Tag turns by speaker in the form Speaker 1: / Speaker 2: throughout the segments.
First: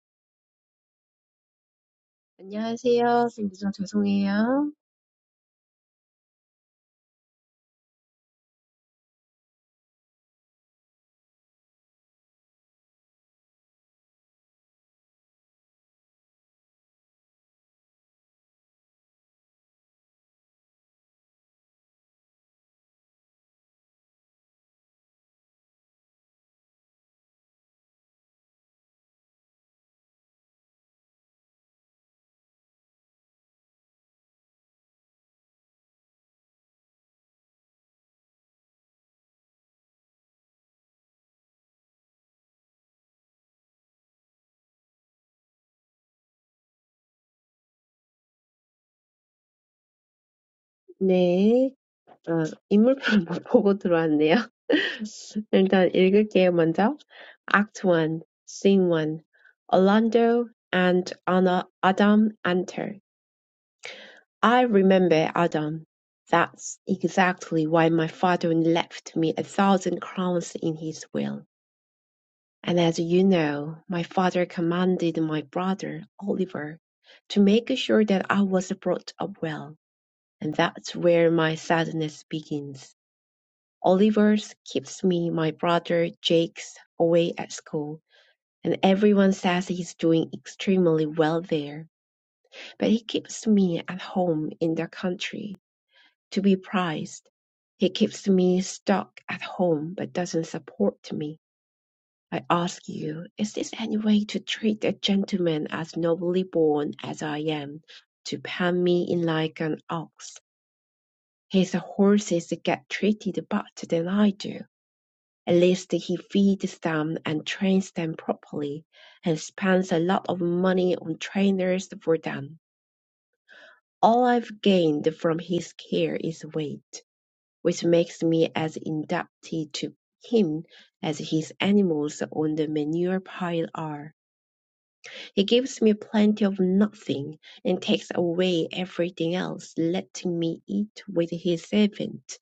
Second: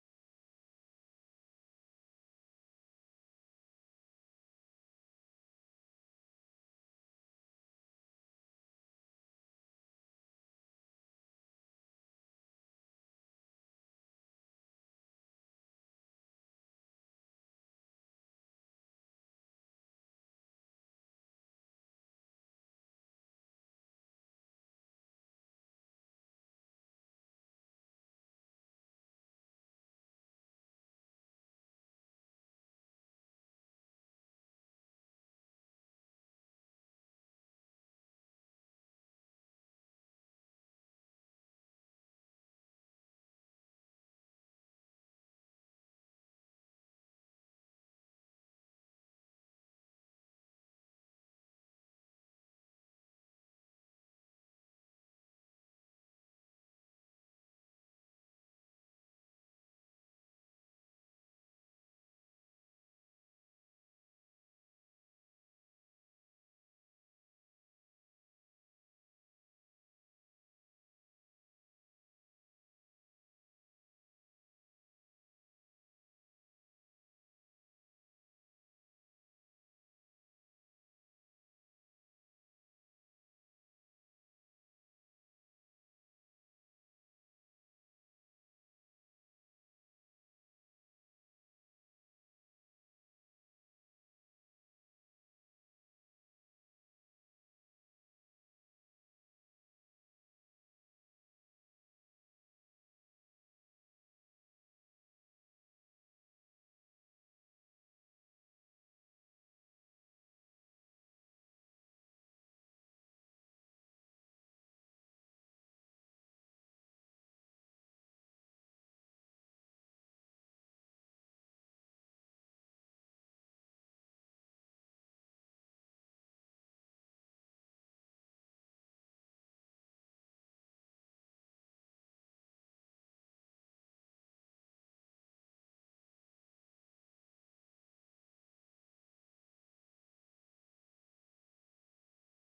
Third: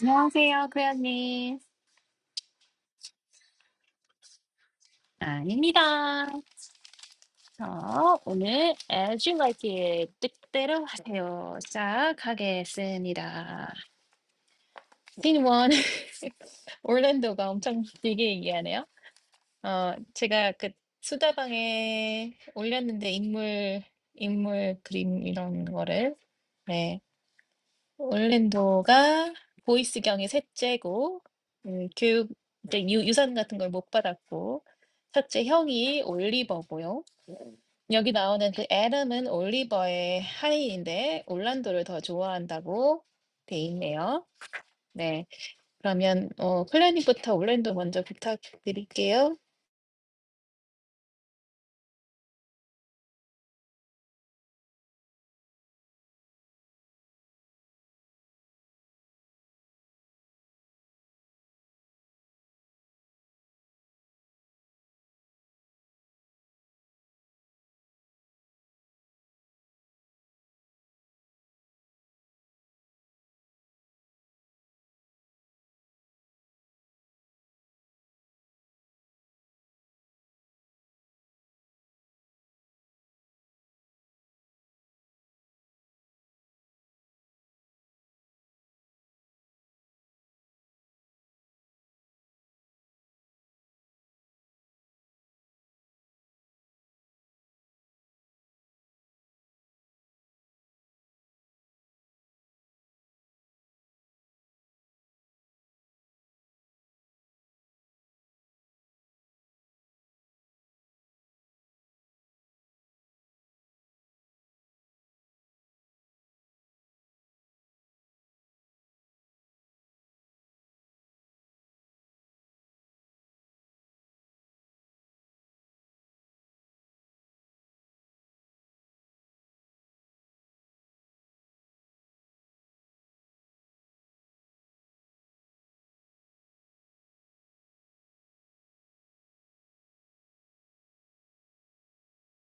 Speaker 1: 안녕하세요, 클레어님.
Speaker 2: 안녕하세요. 쌤, 죄송해요.
Speaker 1: 아닙니다. 자, 오늘 As You Like It 뜻대로 하세요. 시작하겠습니다. 씬 원. 올랜도가 엄청 길게 얘기하네요. 어, 제가 그 수다방에 올렸는데 인물 인물 그림 이런 거를 네. orlando가 보이스경의 셋째고 음, 교육 이제 유, 유산 같은 걸 못 받았고 첫째 형이 올리버고요. 여기 나오는 그 애덤은 올리버의 하인인데 올란도를 더 좋아한다고 돼 있네요. 네, 그러면 어, 클레님부터 올랜도 먼저 부탁드릴게요.
Speaker 2: 네. 어, 인물편 못 보고 들어왔네요. 일단 읽을게요, 먼저. Act 1, Scene 1. Orlando and Anna, Adam enter. I remember Adam. That's exactly why my father left me a thousand crowns in his will. And as you know, my father commanded my brother, Oliver, to make sure that I was brought up well. And that's where my sadness begins. Oliver's keeps me, my brother Jake's away at school, and everyone says he's doing extremely well there, but he keeps me at home in the country to be prized. He keeps me stuck at home but doesn't support me. I ask you, is this any way to treat a gentleman as nobly born as I am, to pan me in like an ox? His horses get treated better than I do, at least he feeds them and trains them properly, and spends a lot of money on trainers for them. All I've gained from his care is weight, which makes me as indebted to him as his animals on the manure pile are. He gives me plenty of nothing, and takes away everything else, letting me eat with his servant,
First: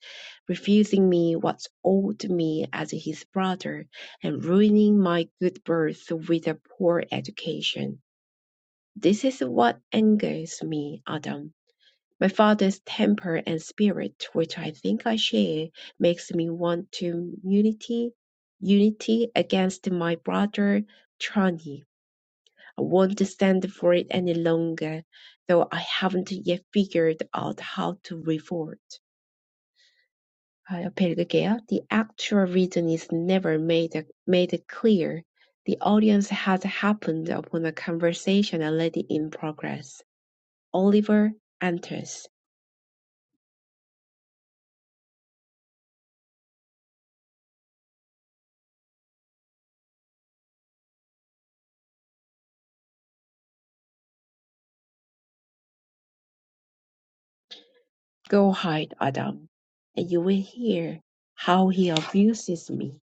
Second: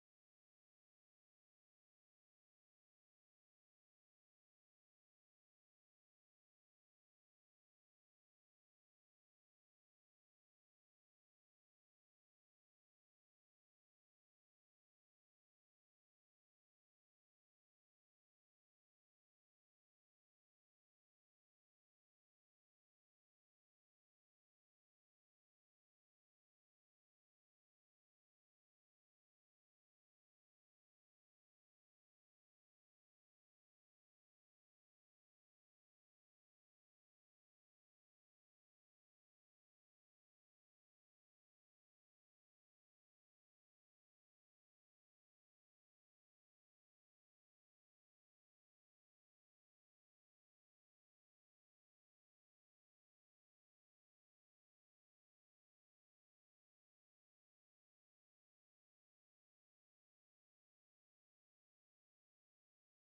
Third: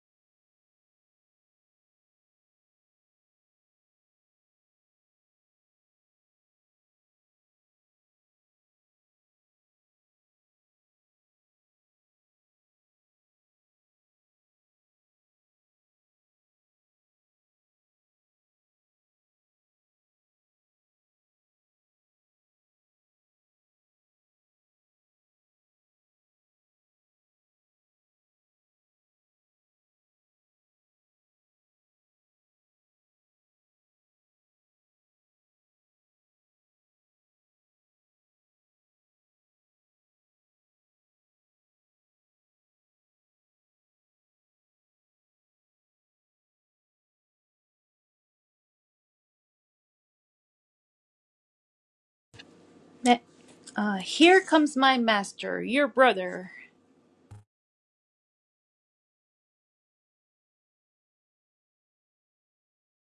Speaker 2: refusing me what's owed me as his brother, and ruining my good birth with a poor education. This is what angers me, Adam. My father's temper and spirit, which I think I share, makes me want to unity, unity against my brother Trani. I won't stand for it any longer, though I haven't yet figured out how to revolt. 아, 옆에 읽을게요. The actual reason is never made made clear. The audience has happened upon a conversation already in progress. Oliver enters.
Speaker 1: 네 Uh, here comes my master, your brother.
Speaker 2: Go hide, Adam, and you will hear how he abuses me.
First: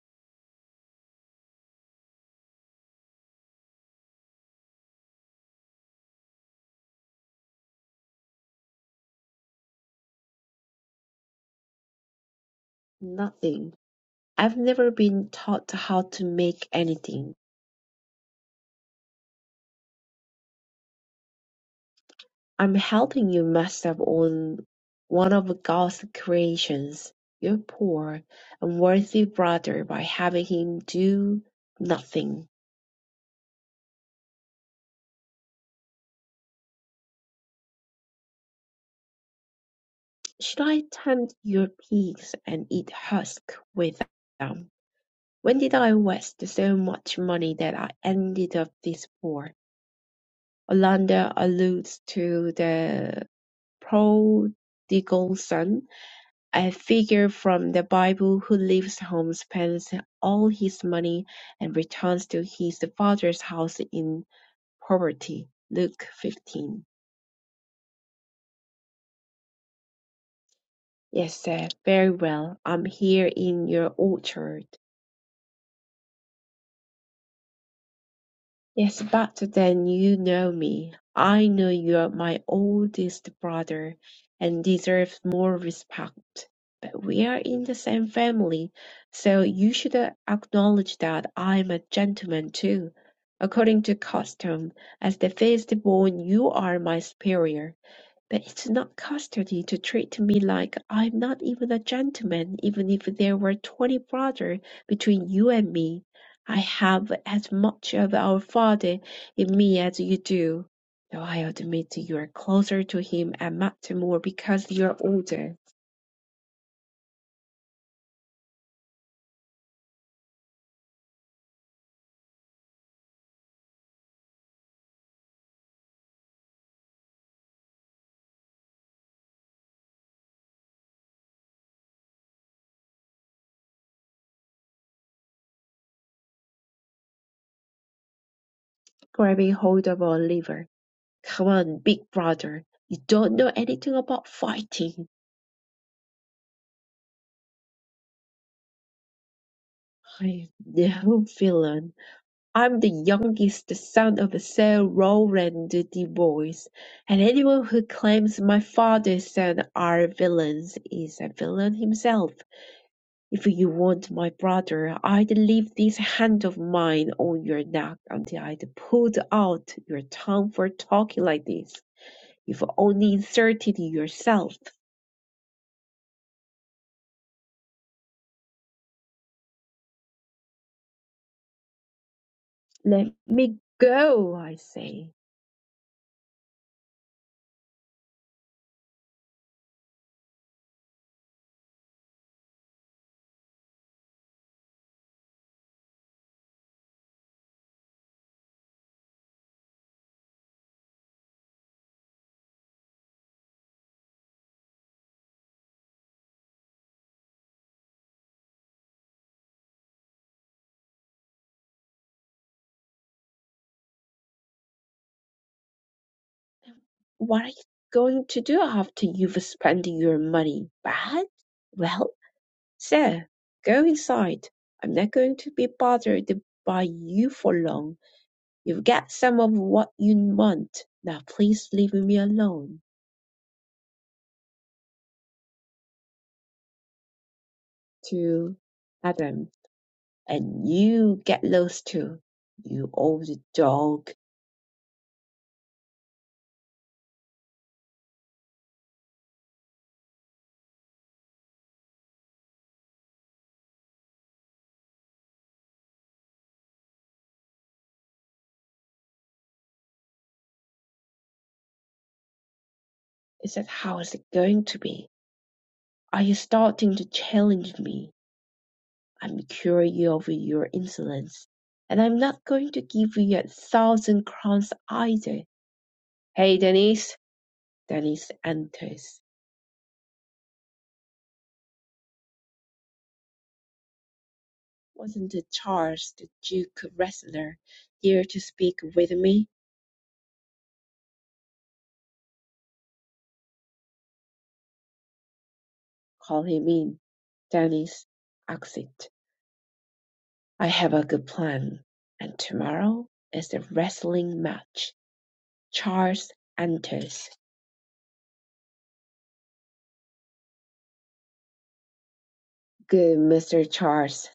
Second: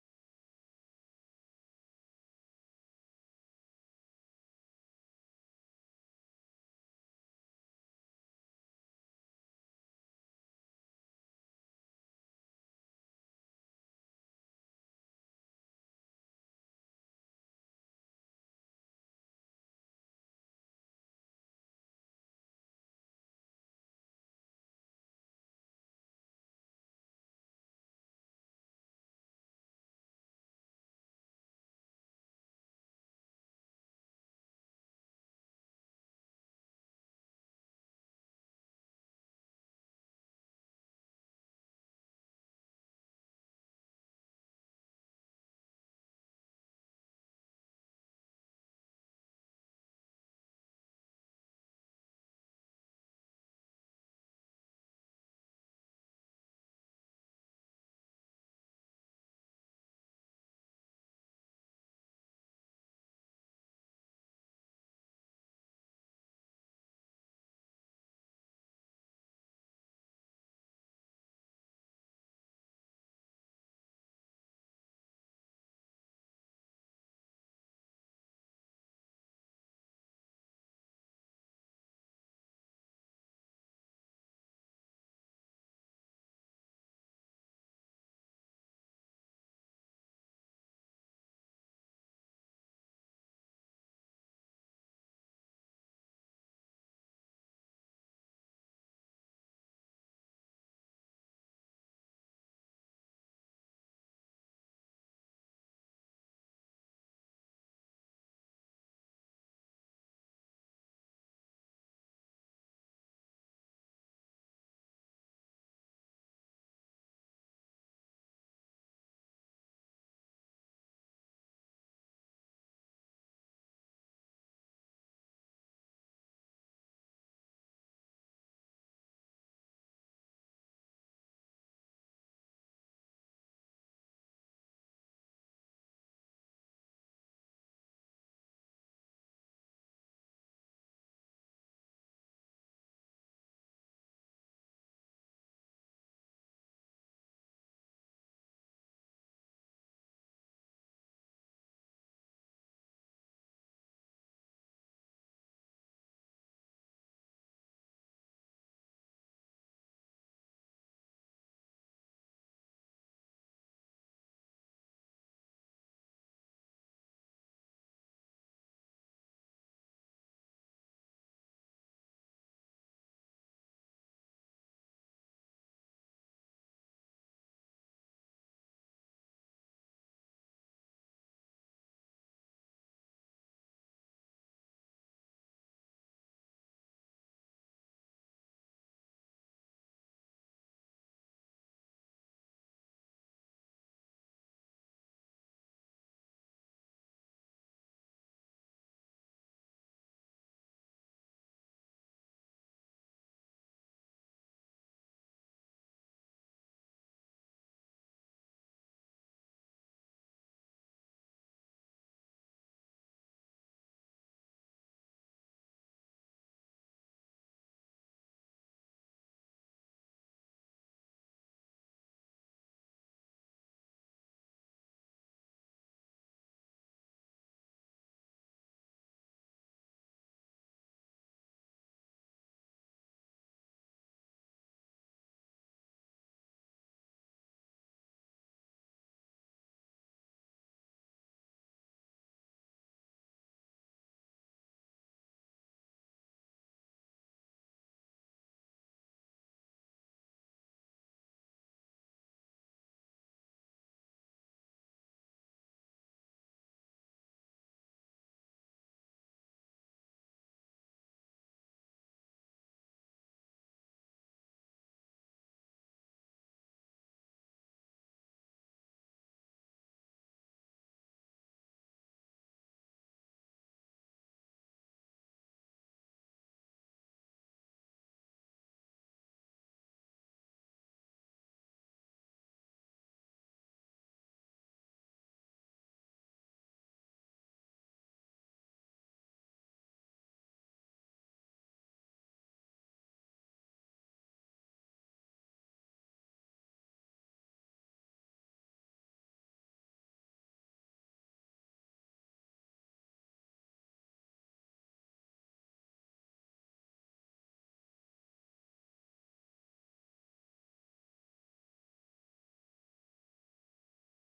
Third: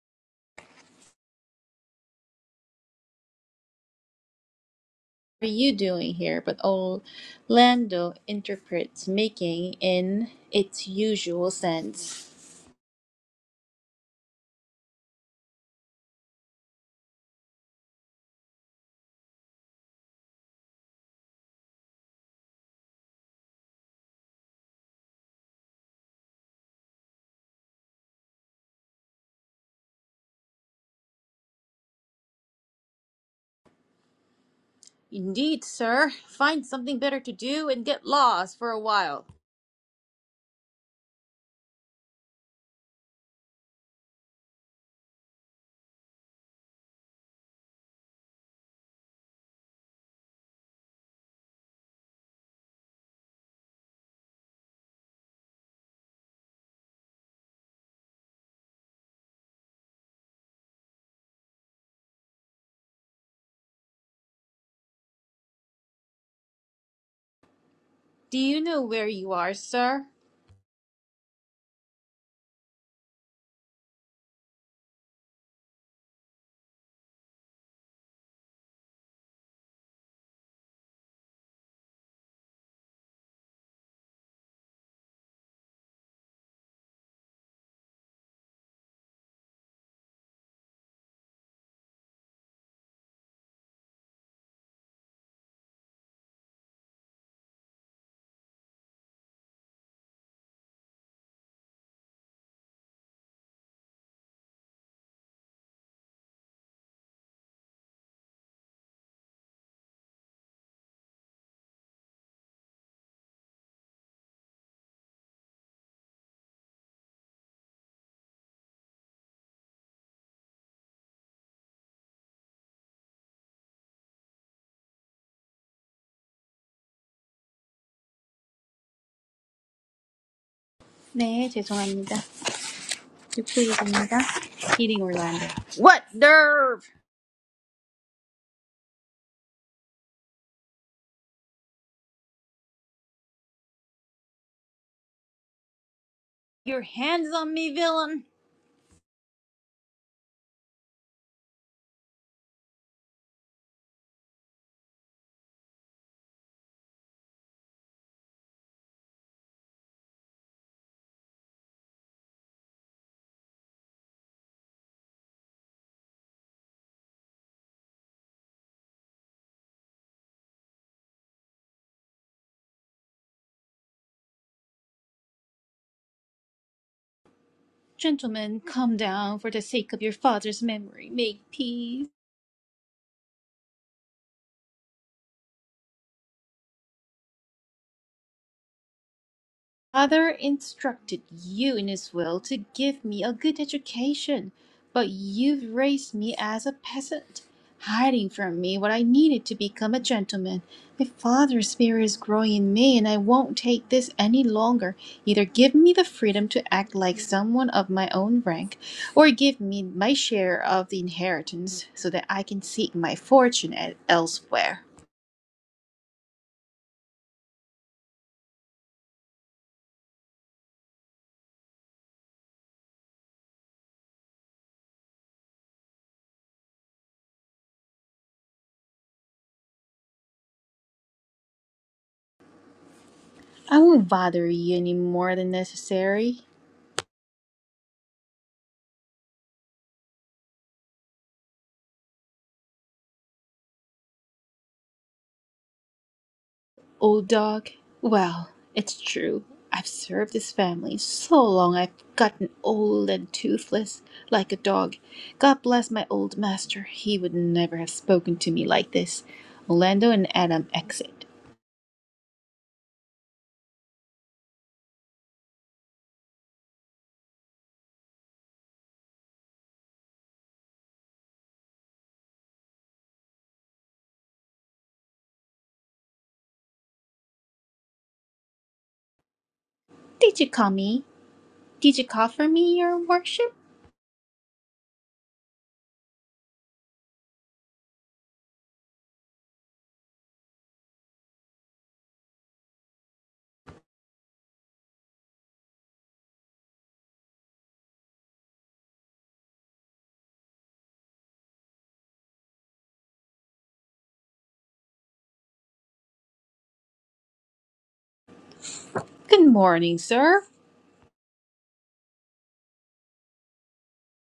Speaker 1: are you doing here? But Orlando interprets making in its usual sense.
Speaker 2: Nothing. I've never been taught how to make anything. I'm helping you mess up on one of God's creations, your poor, unworthy brother by having him do nothing.
Speaker 1: Indeed, sir. Find something better to do and get lost for a while.
Speaker 2: Should I tempt your pigs and eat husk with them? When did I waste so much money that I ended up this poor? Olander alludes to the prodigal son A figure from the Bible who leaves home, spends all his money, and returns to his father's house in poverty. Luke 15.
Speaker 1: Do you know where you are, sir?
Speaker 2: Yes, sir. Very well. I'm here in your orchard. Yes, but then you know me. I know you're my oldest brother and deserve more respect. But we are in the same family, so you should uh, acknowledge that I'm a gentleman too. According to custom, as the firstborn, you are my superior. But it's not customary to treat me like I'm not even a gentleman. Even if there were twenty brothers between you and me, I have as much of our father in me as you do. Though I admit you are closer to him and much more because you're older,
Speaker 1: 네, 죄송합니다. 듀플리입니다. Heating Orlando. What nerve!
Speaker 2: grabbing hold of our liver. Come on, big brother. You don't know anything about fighting.
Speaker 1: Your hands on me, villain!
Speaker 2: I'm no villain. I'm the youngest son of Sir Rowland de Boys, and anyone who claims my father's son are villains is a villain himself. If you want my brother, I'd leave this hand of mine on your neck until I'd pulled out your tongue for talking like this. You've only inserted yourself.
Speaker 1: Gentlemen, come down for the sake of your father's memory. Make peace.
Speaker 2: Let me go, I say.
Speaker 1: father instructed you in his will to give me a good education, but you've raised me as a peasant, hiding from me what I needed to become a gentleman. My father's spirit is growing in me, and I won't take this any longer. Either give me the freedom to act like someone of my own rank, or give me my share of the inheritance so that I can seek my fortune e- elsewhere.
Speaker 2: What are you going to do after you've spent your money, Bad? Well? Sir, go inside. I'm not going to be bothered by you for long. You've got some of what you want. Now please leave me alone.
Speaker 1: I won't bother you any more than necessary.
Speaker 2: To Adam, and you get lost too. You old dog.
Speaker 1: Old dog? Well, it's true. I've served this family so long I've gotten old and toothless, like a dog. God bless my old master. He would never have spoken to me like this. Orlando and Adam exit.
Speaker 2: Is that how it's going to be? Are you starting to challenge me? I'm cured of your insolence, and I'm not going to give you a thousand crowns either. Hey, Denise. Denise enters.
Speaker 1: Did you call me? Did you call for me, your worship?
Speaker 2: Wasn't it Charles, the Duke wrestler, here to speak with me? Call him in. Dennis, exit. I have a good plan. And tomorrow is the wrestling match. Charles enters.
Speaker 1: Good morning, sir.
Speaker 2: Good, Mr. Charles.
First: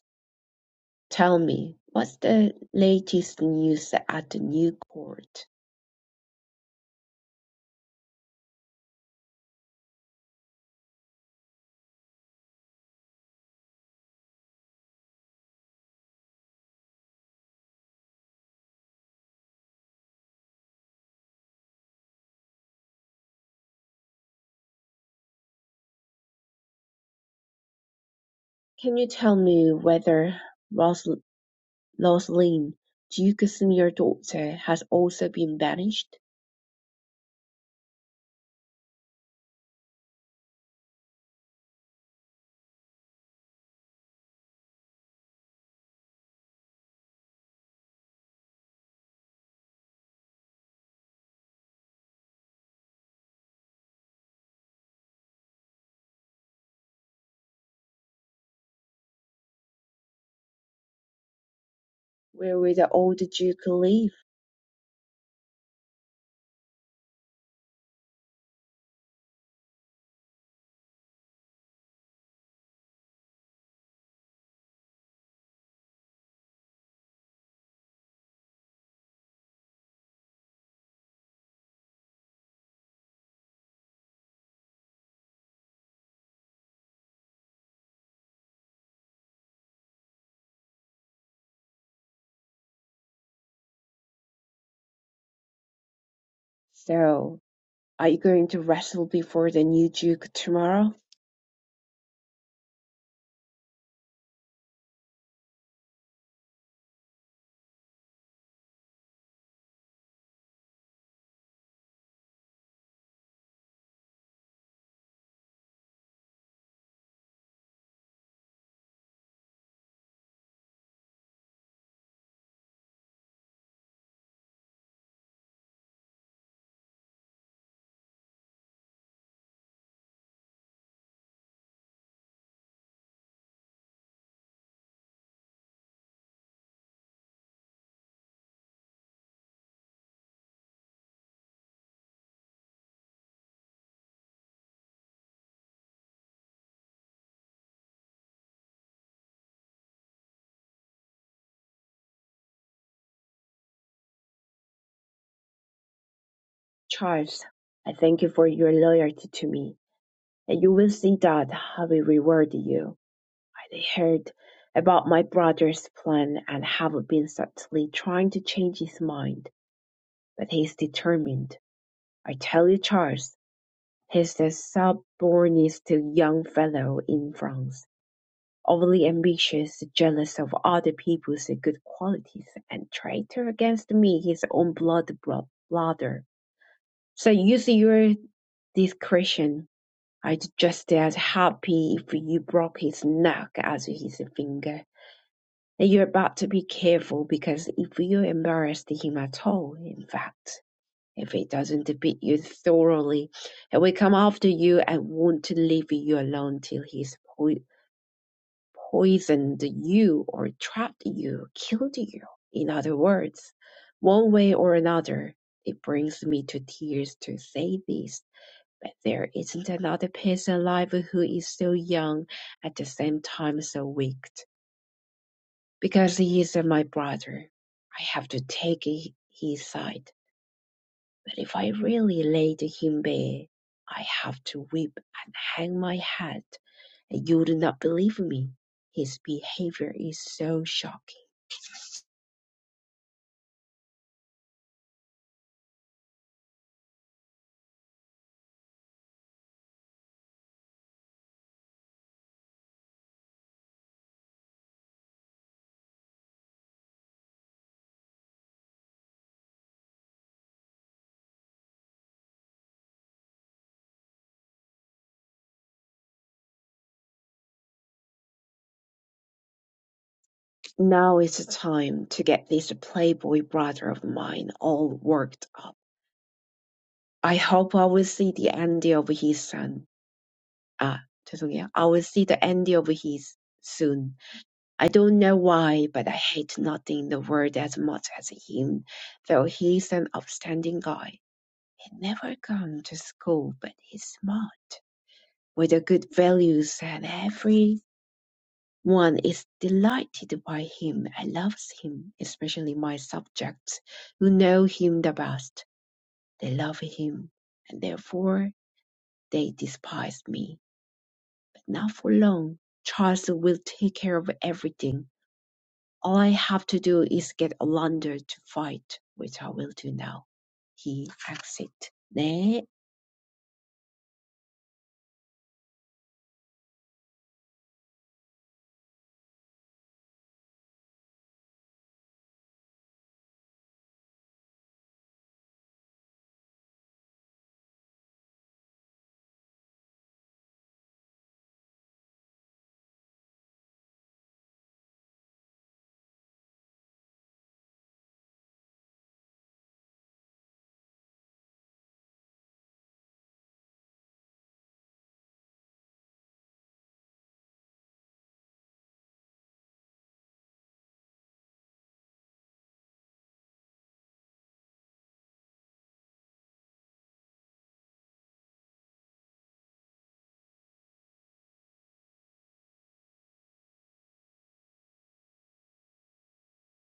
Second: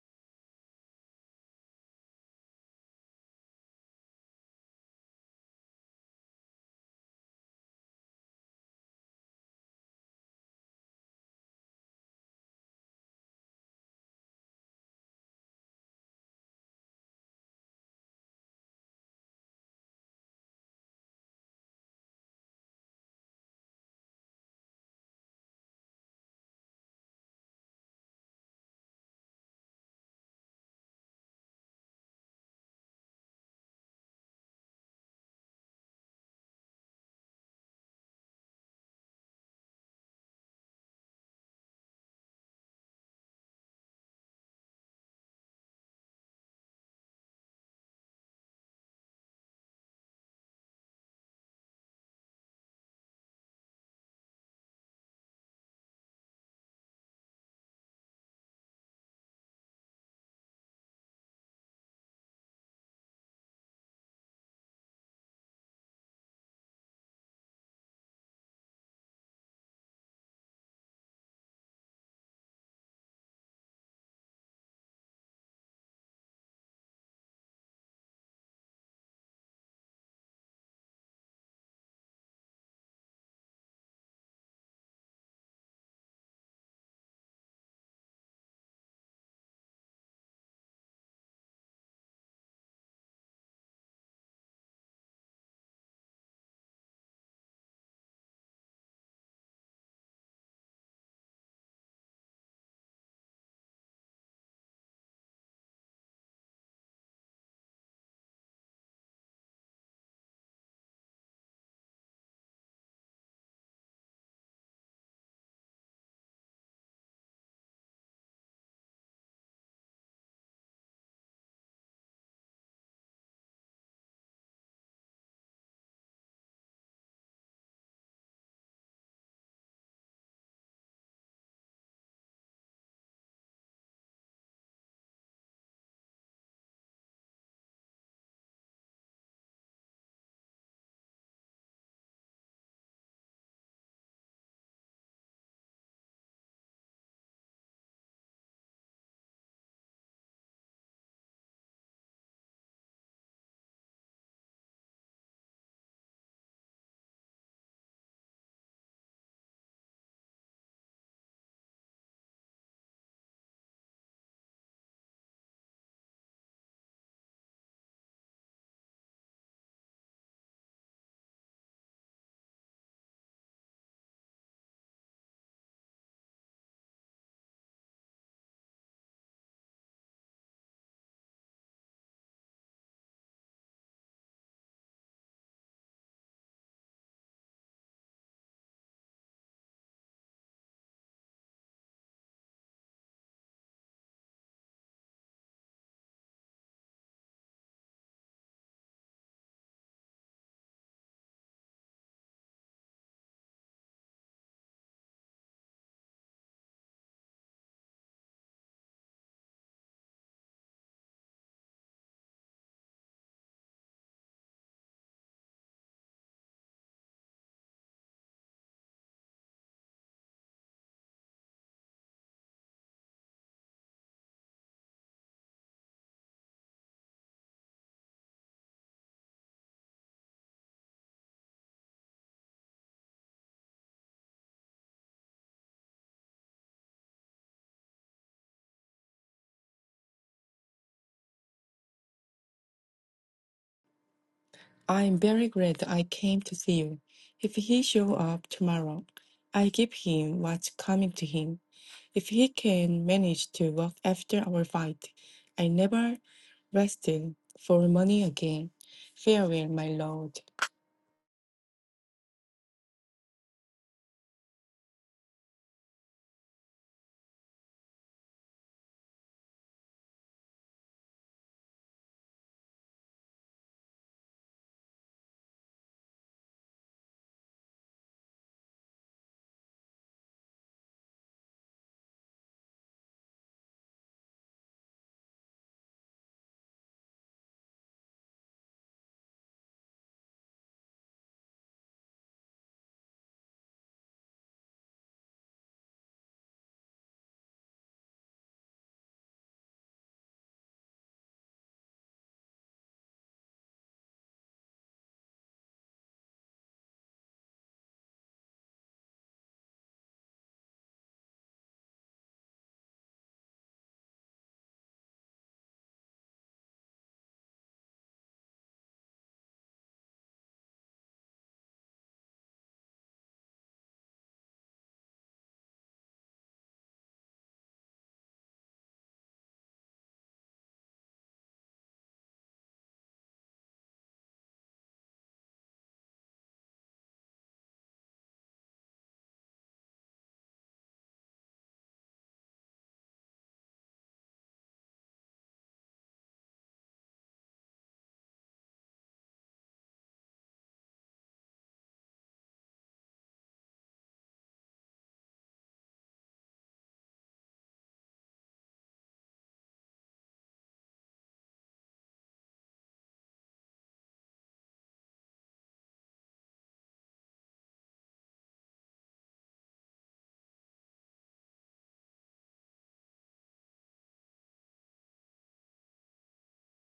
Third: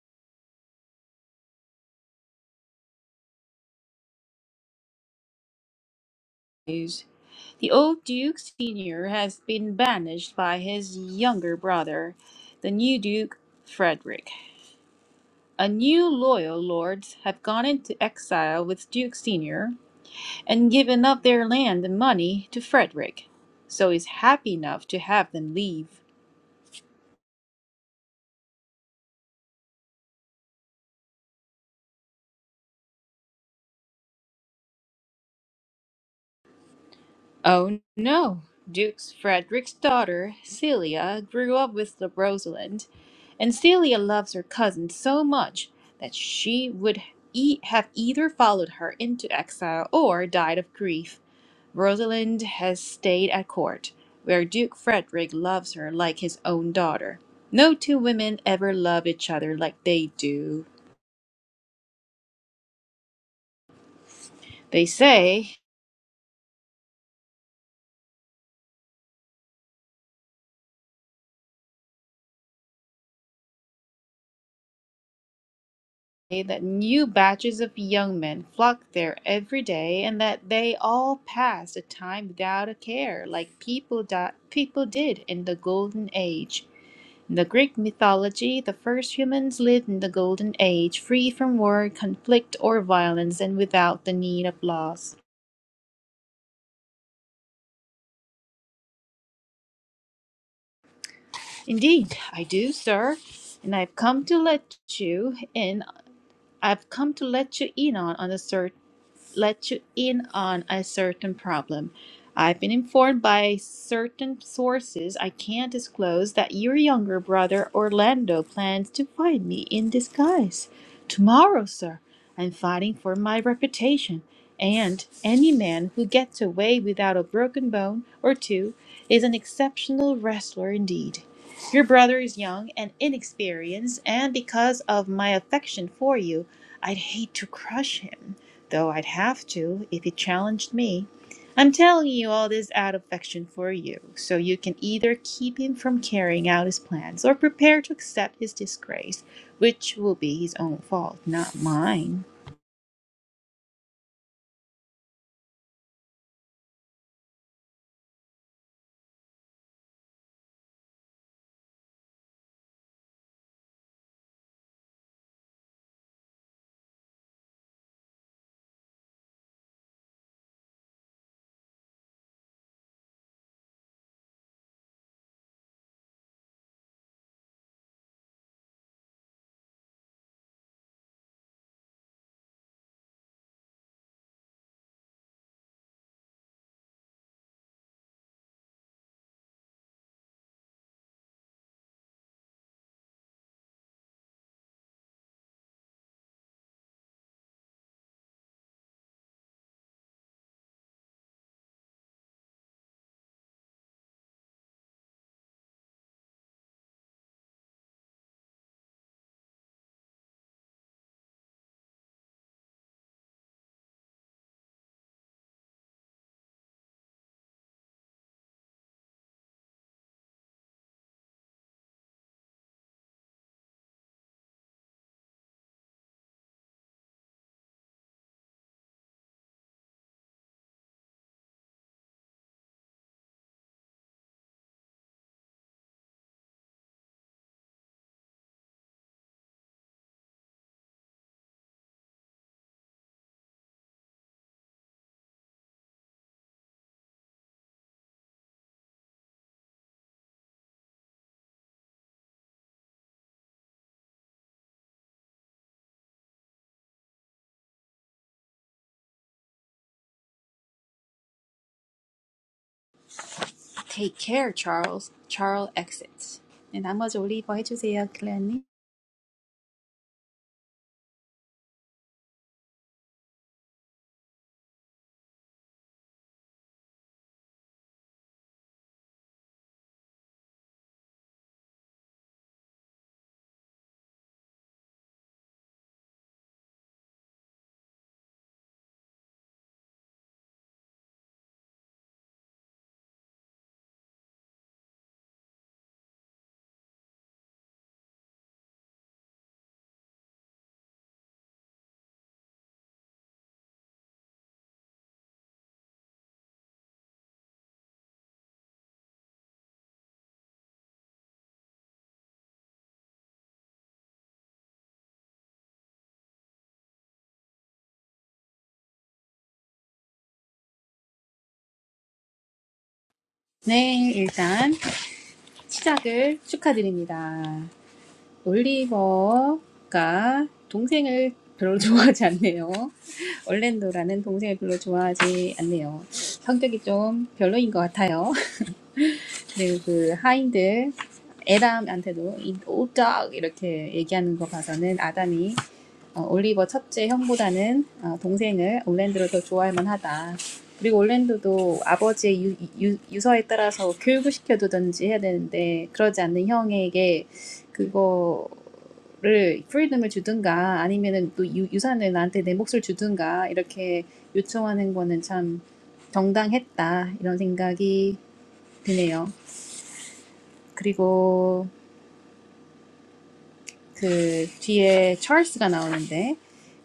Speaker 2: Tell me, what's the latest news at the new court?
Speaker 1: The old Duke Senior has been banished by his younger brother, the new Duke Frederick. A new loyal lords have gone into exile with Duke Senior and given up their land and money to Frederick, so he's happy enough to have them leave.
Speaker 2: Can you tell me whether Ros- Rosalind, Duke's senior daughter, has also been banished?
Speaker 1: Oh no! Duke's Frederick's daughter, Celia, grew up with the Rosalind, and Celia loves her cousin so much that she would e- have either followed her into exile or died of grief. Rosalind has stayed at court, where Duke Frederick loves her like his own daughter. No two women ever love each other like they do.
Speaker 2: Where will the old Duke live?
Speaker 1: They say that new batches of young men flock there every day, and that they all pass the time without a care, like people di- people did in the golden age. In the Greek mythology, the first humans lived in the golden age, free from war, conflict, or violence, and without the need of laws.
Speaker 2: So, are you going to wrestle before the new Duke tomorrow?
Speaker 1: Indeed, I do, sir, and I've come to let you in. I've come to let you in on, on a search let you in on a certain problem. I've been informed by certain sources I can't disclose that your younger brother Orlando plans to find me in disguise. Tomorrow, sir, I'm fighting for my reputation, and any man who gets away without a broken bone or two is an exceptional wrestler indeed. Your brother is young and inexperienced, and because of my affection for you, I'd hate to crush him though I'd have to if he challenged me. I'm telling you all this out of affection for you, so you can either keep him from carrying out his plans or prepare to accept his disgrace, which will be his own fault, not mine.
Speaker 2: Charles, I thank you for your loyalty to me, and you will see that I will reward you. I heard about my brother's plan and have been subtly trying to change his mind, but he is determined. I tell you, Charles, he's the stubbornest young fellow in France. Overly ambitious, jealous of other people's good qualities, and traitor against me, his own blood bro- brother. So use your discretion. I'd just as happy if you broke his neck as his finger. And you're about to be careful because if you embarrassed him at all, in fact, if he doesn't beat you thoroughly, he will come after you and want to leave you alone till he's po- poisoned you or trapped you, killed you. In other words, one way or another, it brings me to tears to say this, but there isn't another person alive who is so young at the same time so weak. Because he is my brother, I have to take hi- his side. But if I really laid him bare, I have to weep and hang my head, and you would not believe me. His behavior is so shocking.
Speaker 3: I am very glad I came to see you. If he show up tomorrow, I give him what's coming to him. If he can manage to walk after our fight, I never rested for money again. Farewell, my lord.
Speaker 1: 네, 나클레아님.
Speaker 2: Now is the time to get this playboy brother of mine all worked up. I hope I will see the end of his son. Ah, 죄송해요. I will see the end of his soon. I don't know why, but I hate nothing in the world as much as him, though he's an upstanding guy. He never come to school, but he's smart, with a good values and every One is delighted by him and loves him, especially my subjects who know him the best. They love him, and therefore they despise me. But not for long. Charles will take care of everything. All I have to do is get Olander to fight, which I will do now. He exit. 네,
Speaker 1: 네, 일단 시작을 축하드립니다. 올리버가 동생을 별로 좋아하지 않네요. 얼랜도라는 동생을 별로 좋아하지 않네요. 성격이 좀 별로인 것 같아요. 그리고 그 하인들 에람한테도 이 오덕 이렇게 얘기하는 거 봐서는 아담이 어, 올리버 첫째 형보다는 어, 동생을 올랜드를 더 좋아할 만하다. 그리고 올랜드도 아버지의 유, 유, 유서에 따라서 교육을 시켜두든지 해야 되는데 그러지 않는 형에게 그거를 프리덤을 주든가 아니면은 또 유, 유산을 나한테 내 몫을 주든가 이렇게 요청하는 거는 참 정당했다 이런 생각이 드네요. 그리고 그 뒤에 찰스가 나오는데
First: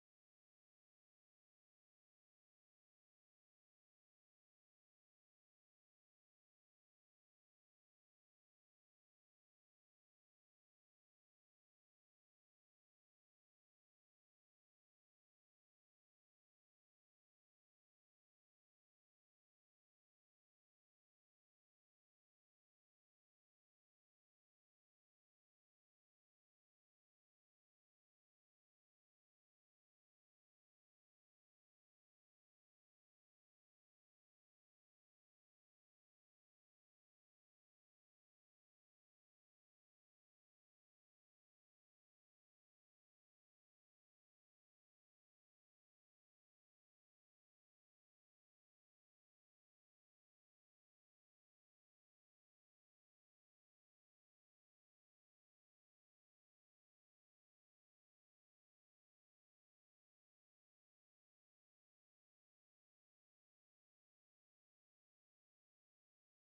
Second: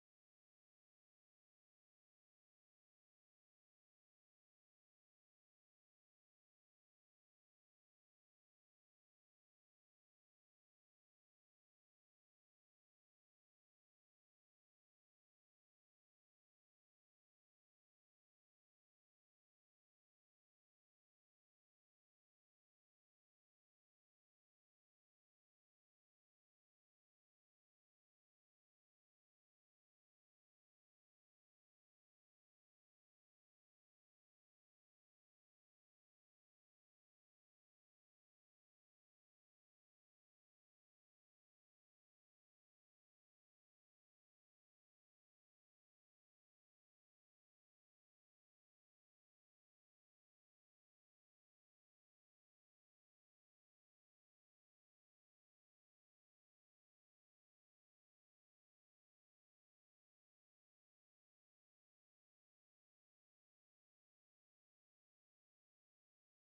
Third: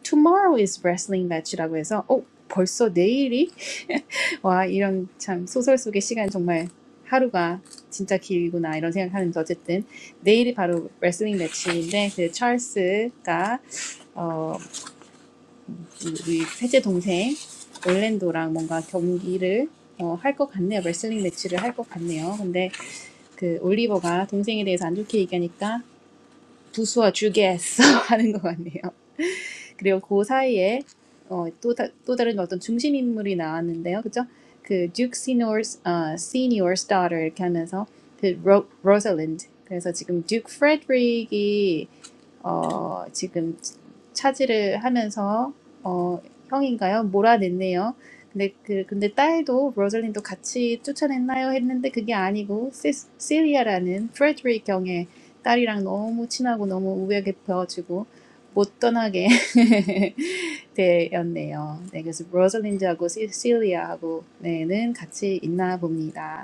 Speaker 1: Tomorrow is wrestling match라고 해서 어 벌써 내일이 와 이런 참 소설 속의 시간 정말 하루가 진짜 길구나 이런 생각하는데 어쨌든 내일이 바로 레슬링 매치인데 그 찰스가 어 우리 셋째 동생 올랜도랑 뭔가 경기를 어, 할 것 같네요 레슬링 매치를 할 것 같네요 근데 그 올리버가 동생에 대해서 안 좋게 얘기하니까 Duke and Duchess하는 것 같네요. 그리고 그 사이에 어 또다 또 다른 어떤 중심 인물이 나왔는데요. 그죠? 그 Duke Senior's Ah Senior's daughter 이렇게 하면서 the Rose Rosalind. 그래서 지금 Duke Frederick이 어, 지금 차지를 하면서 어, 형인가요? 몰아냈네요. 근데 그 근데 딸도 로즐린도 같이 쫓아냈나요? 했는데 그게 아니고 시, 시리아라는 프레드릭 경의 딸이랑 너무 친하고 너무 우애 깊어지고 못 떠나게 되었네요. 네, 그래서 로즐린드하고 시- 시리아하고 네는 같이 있나 봅니다.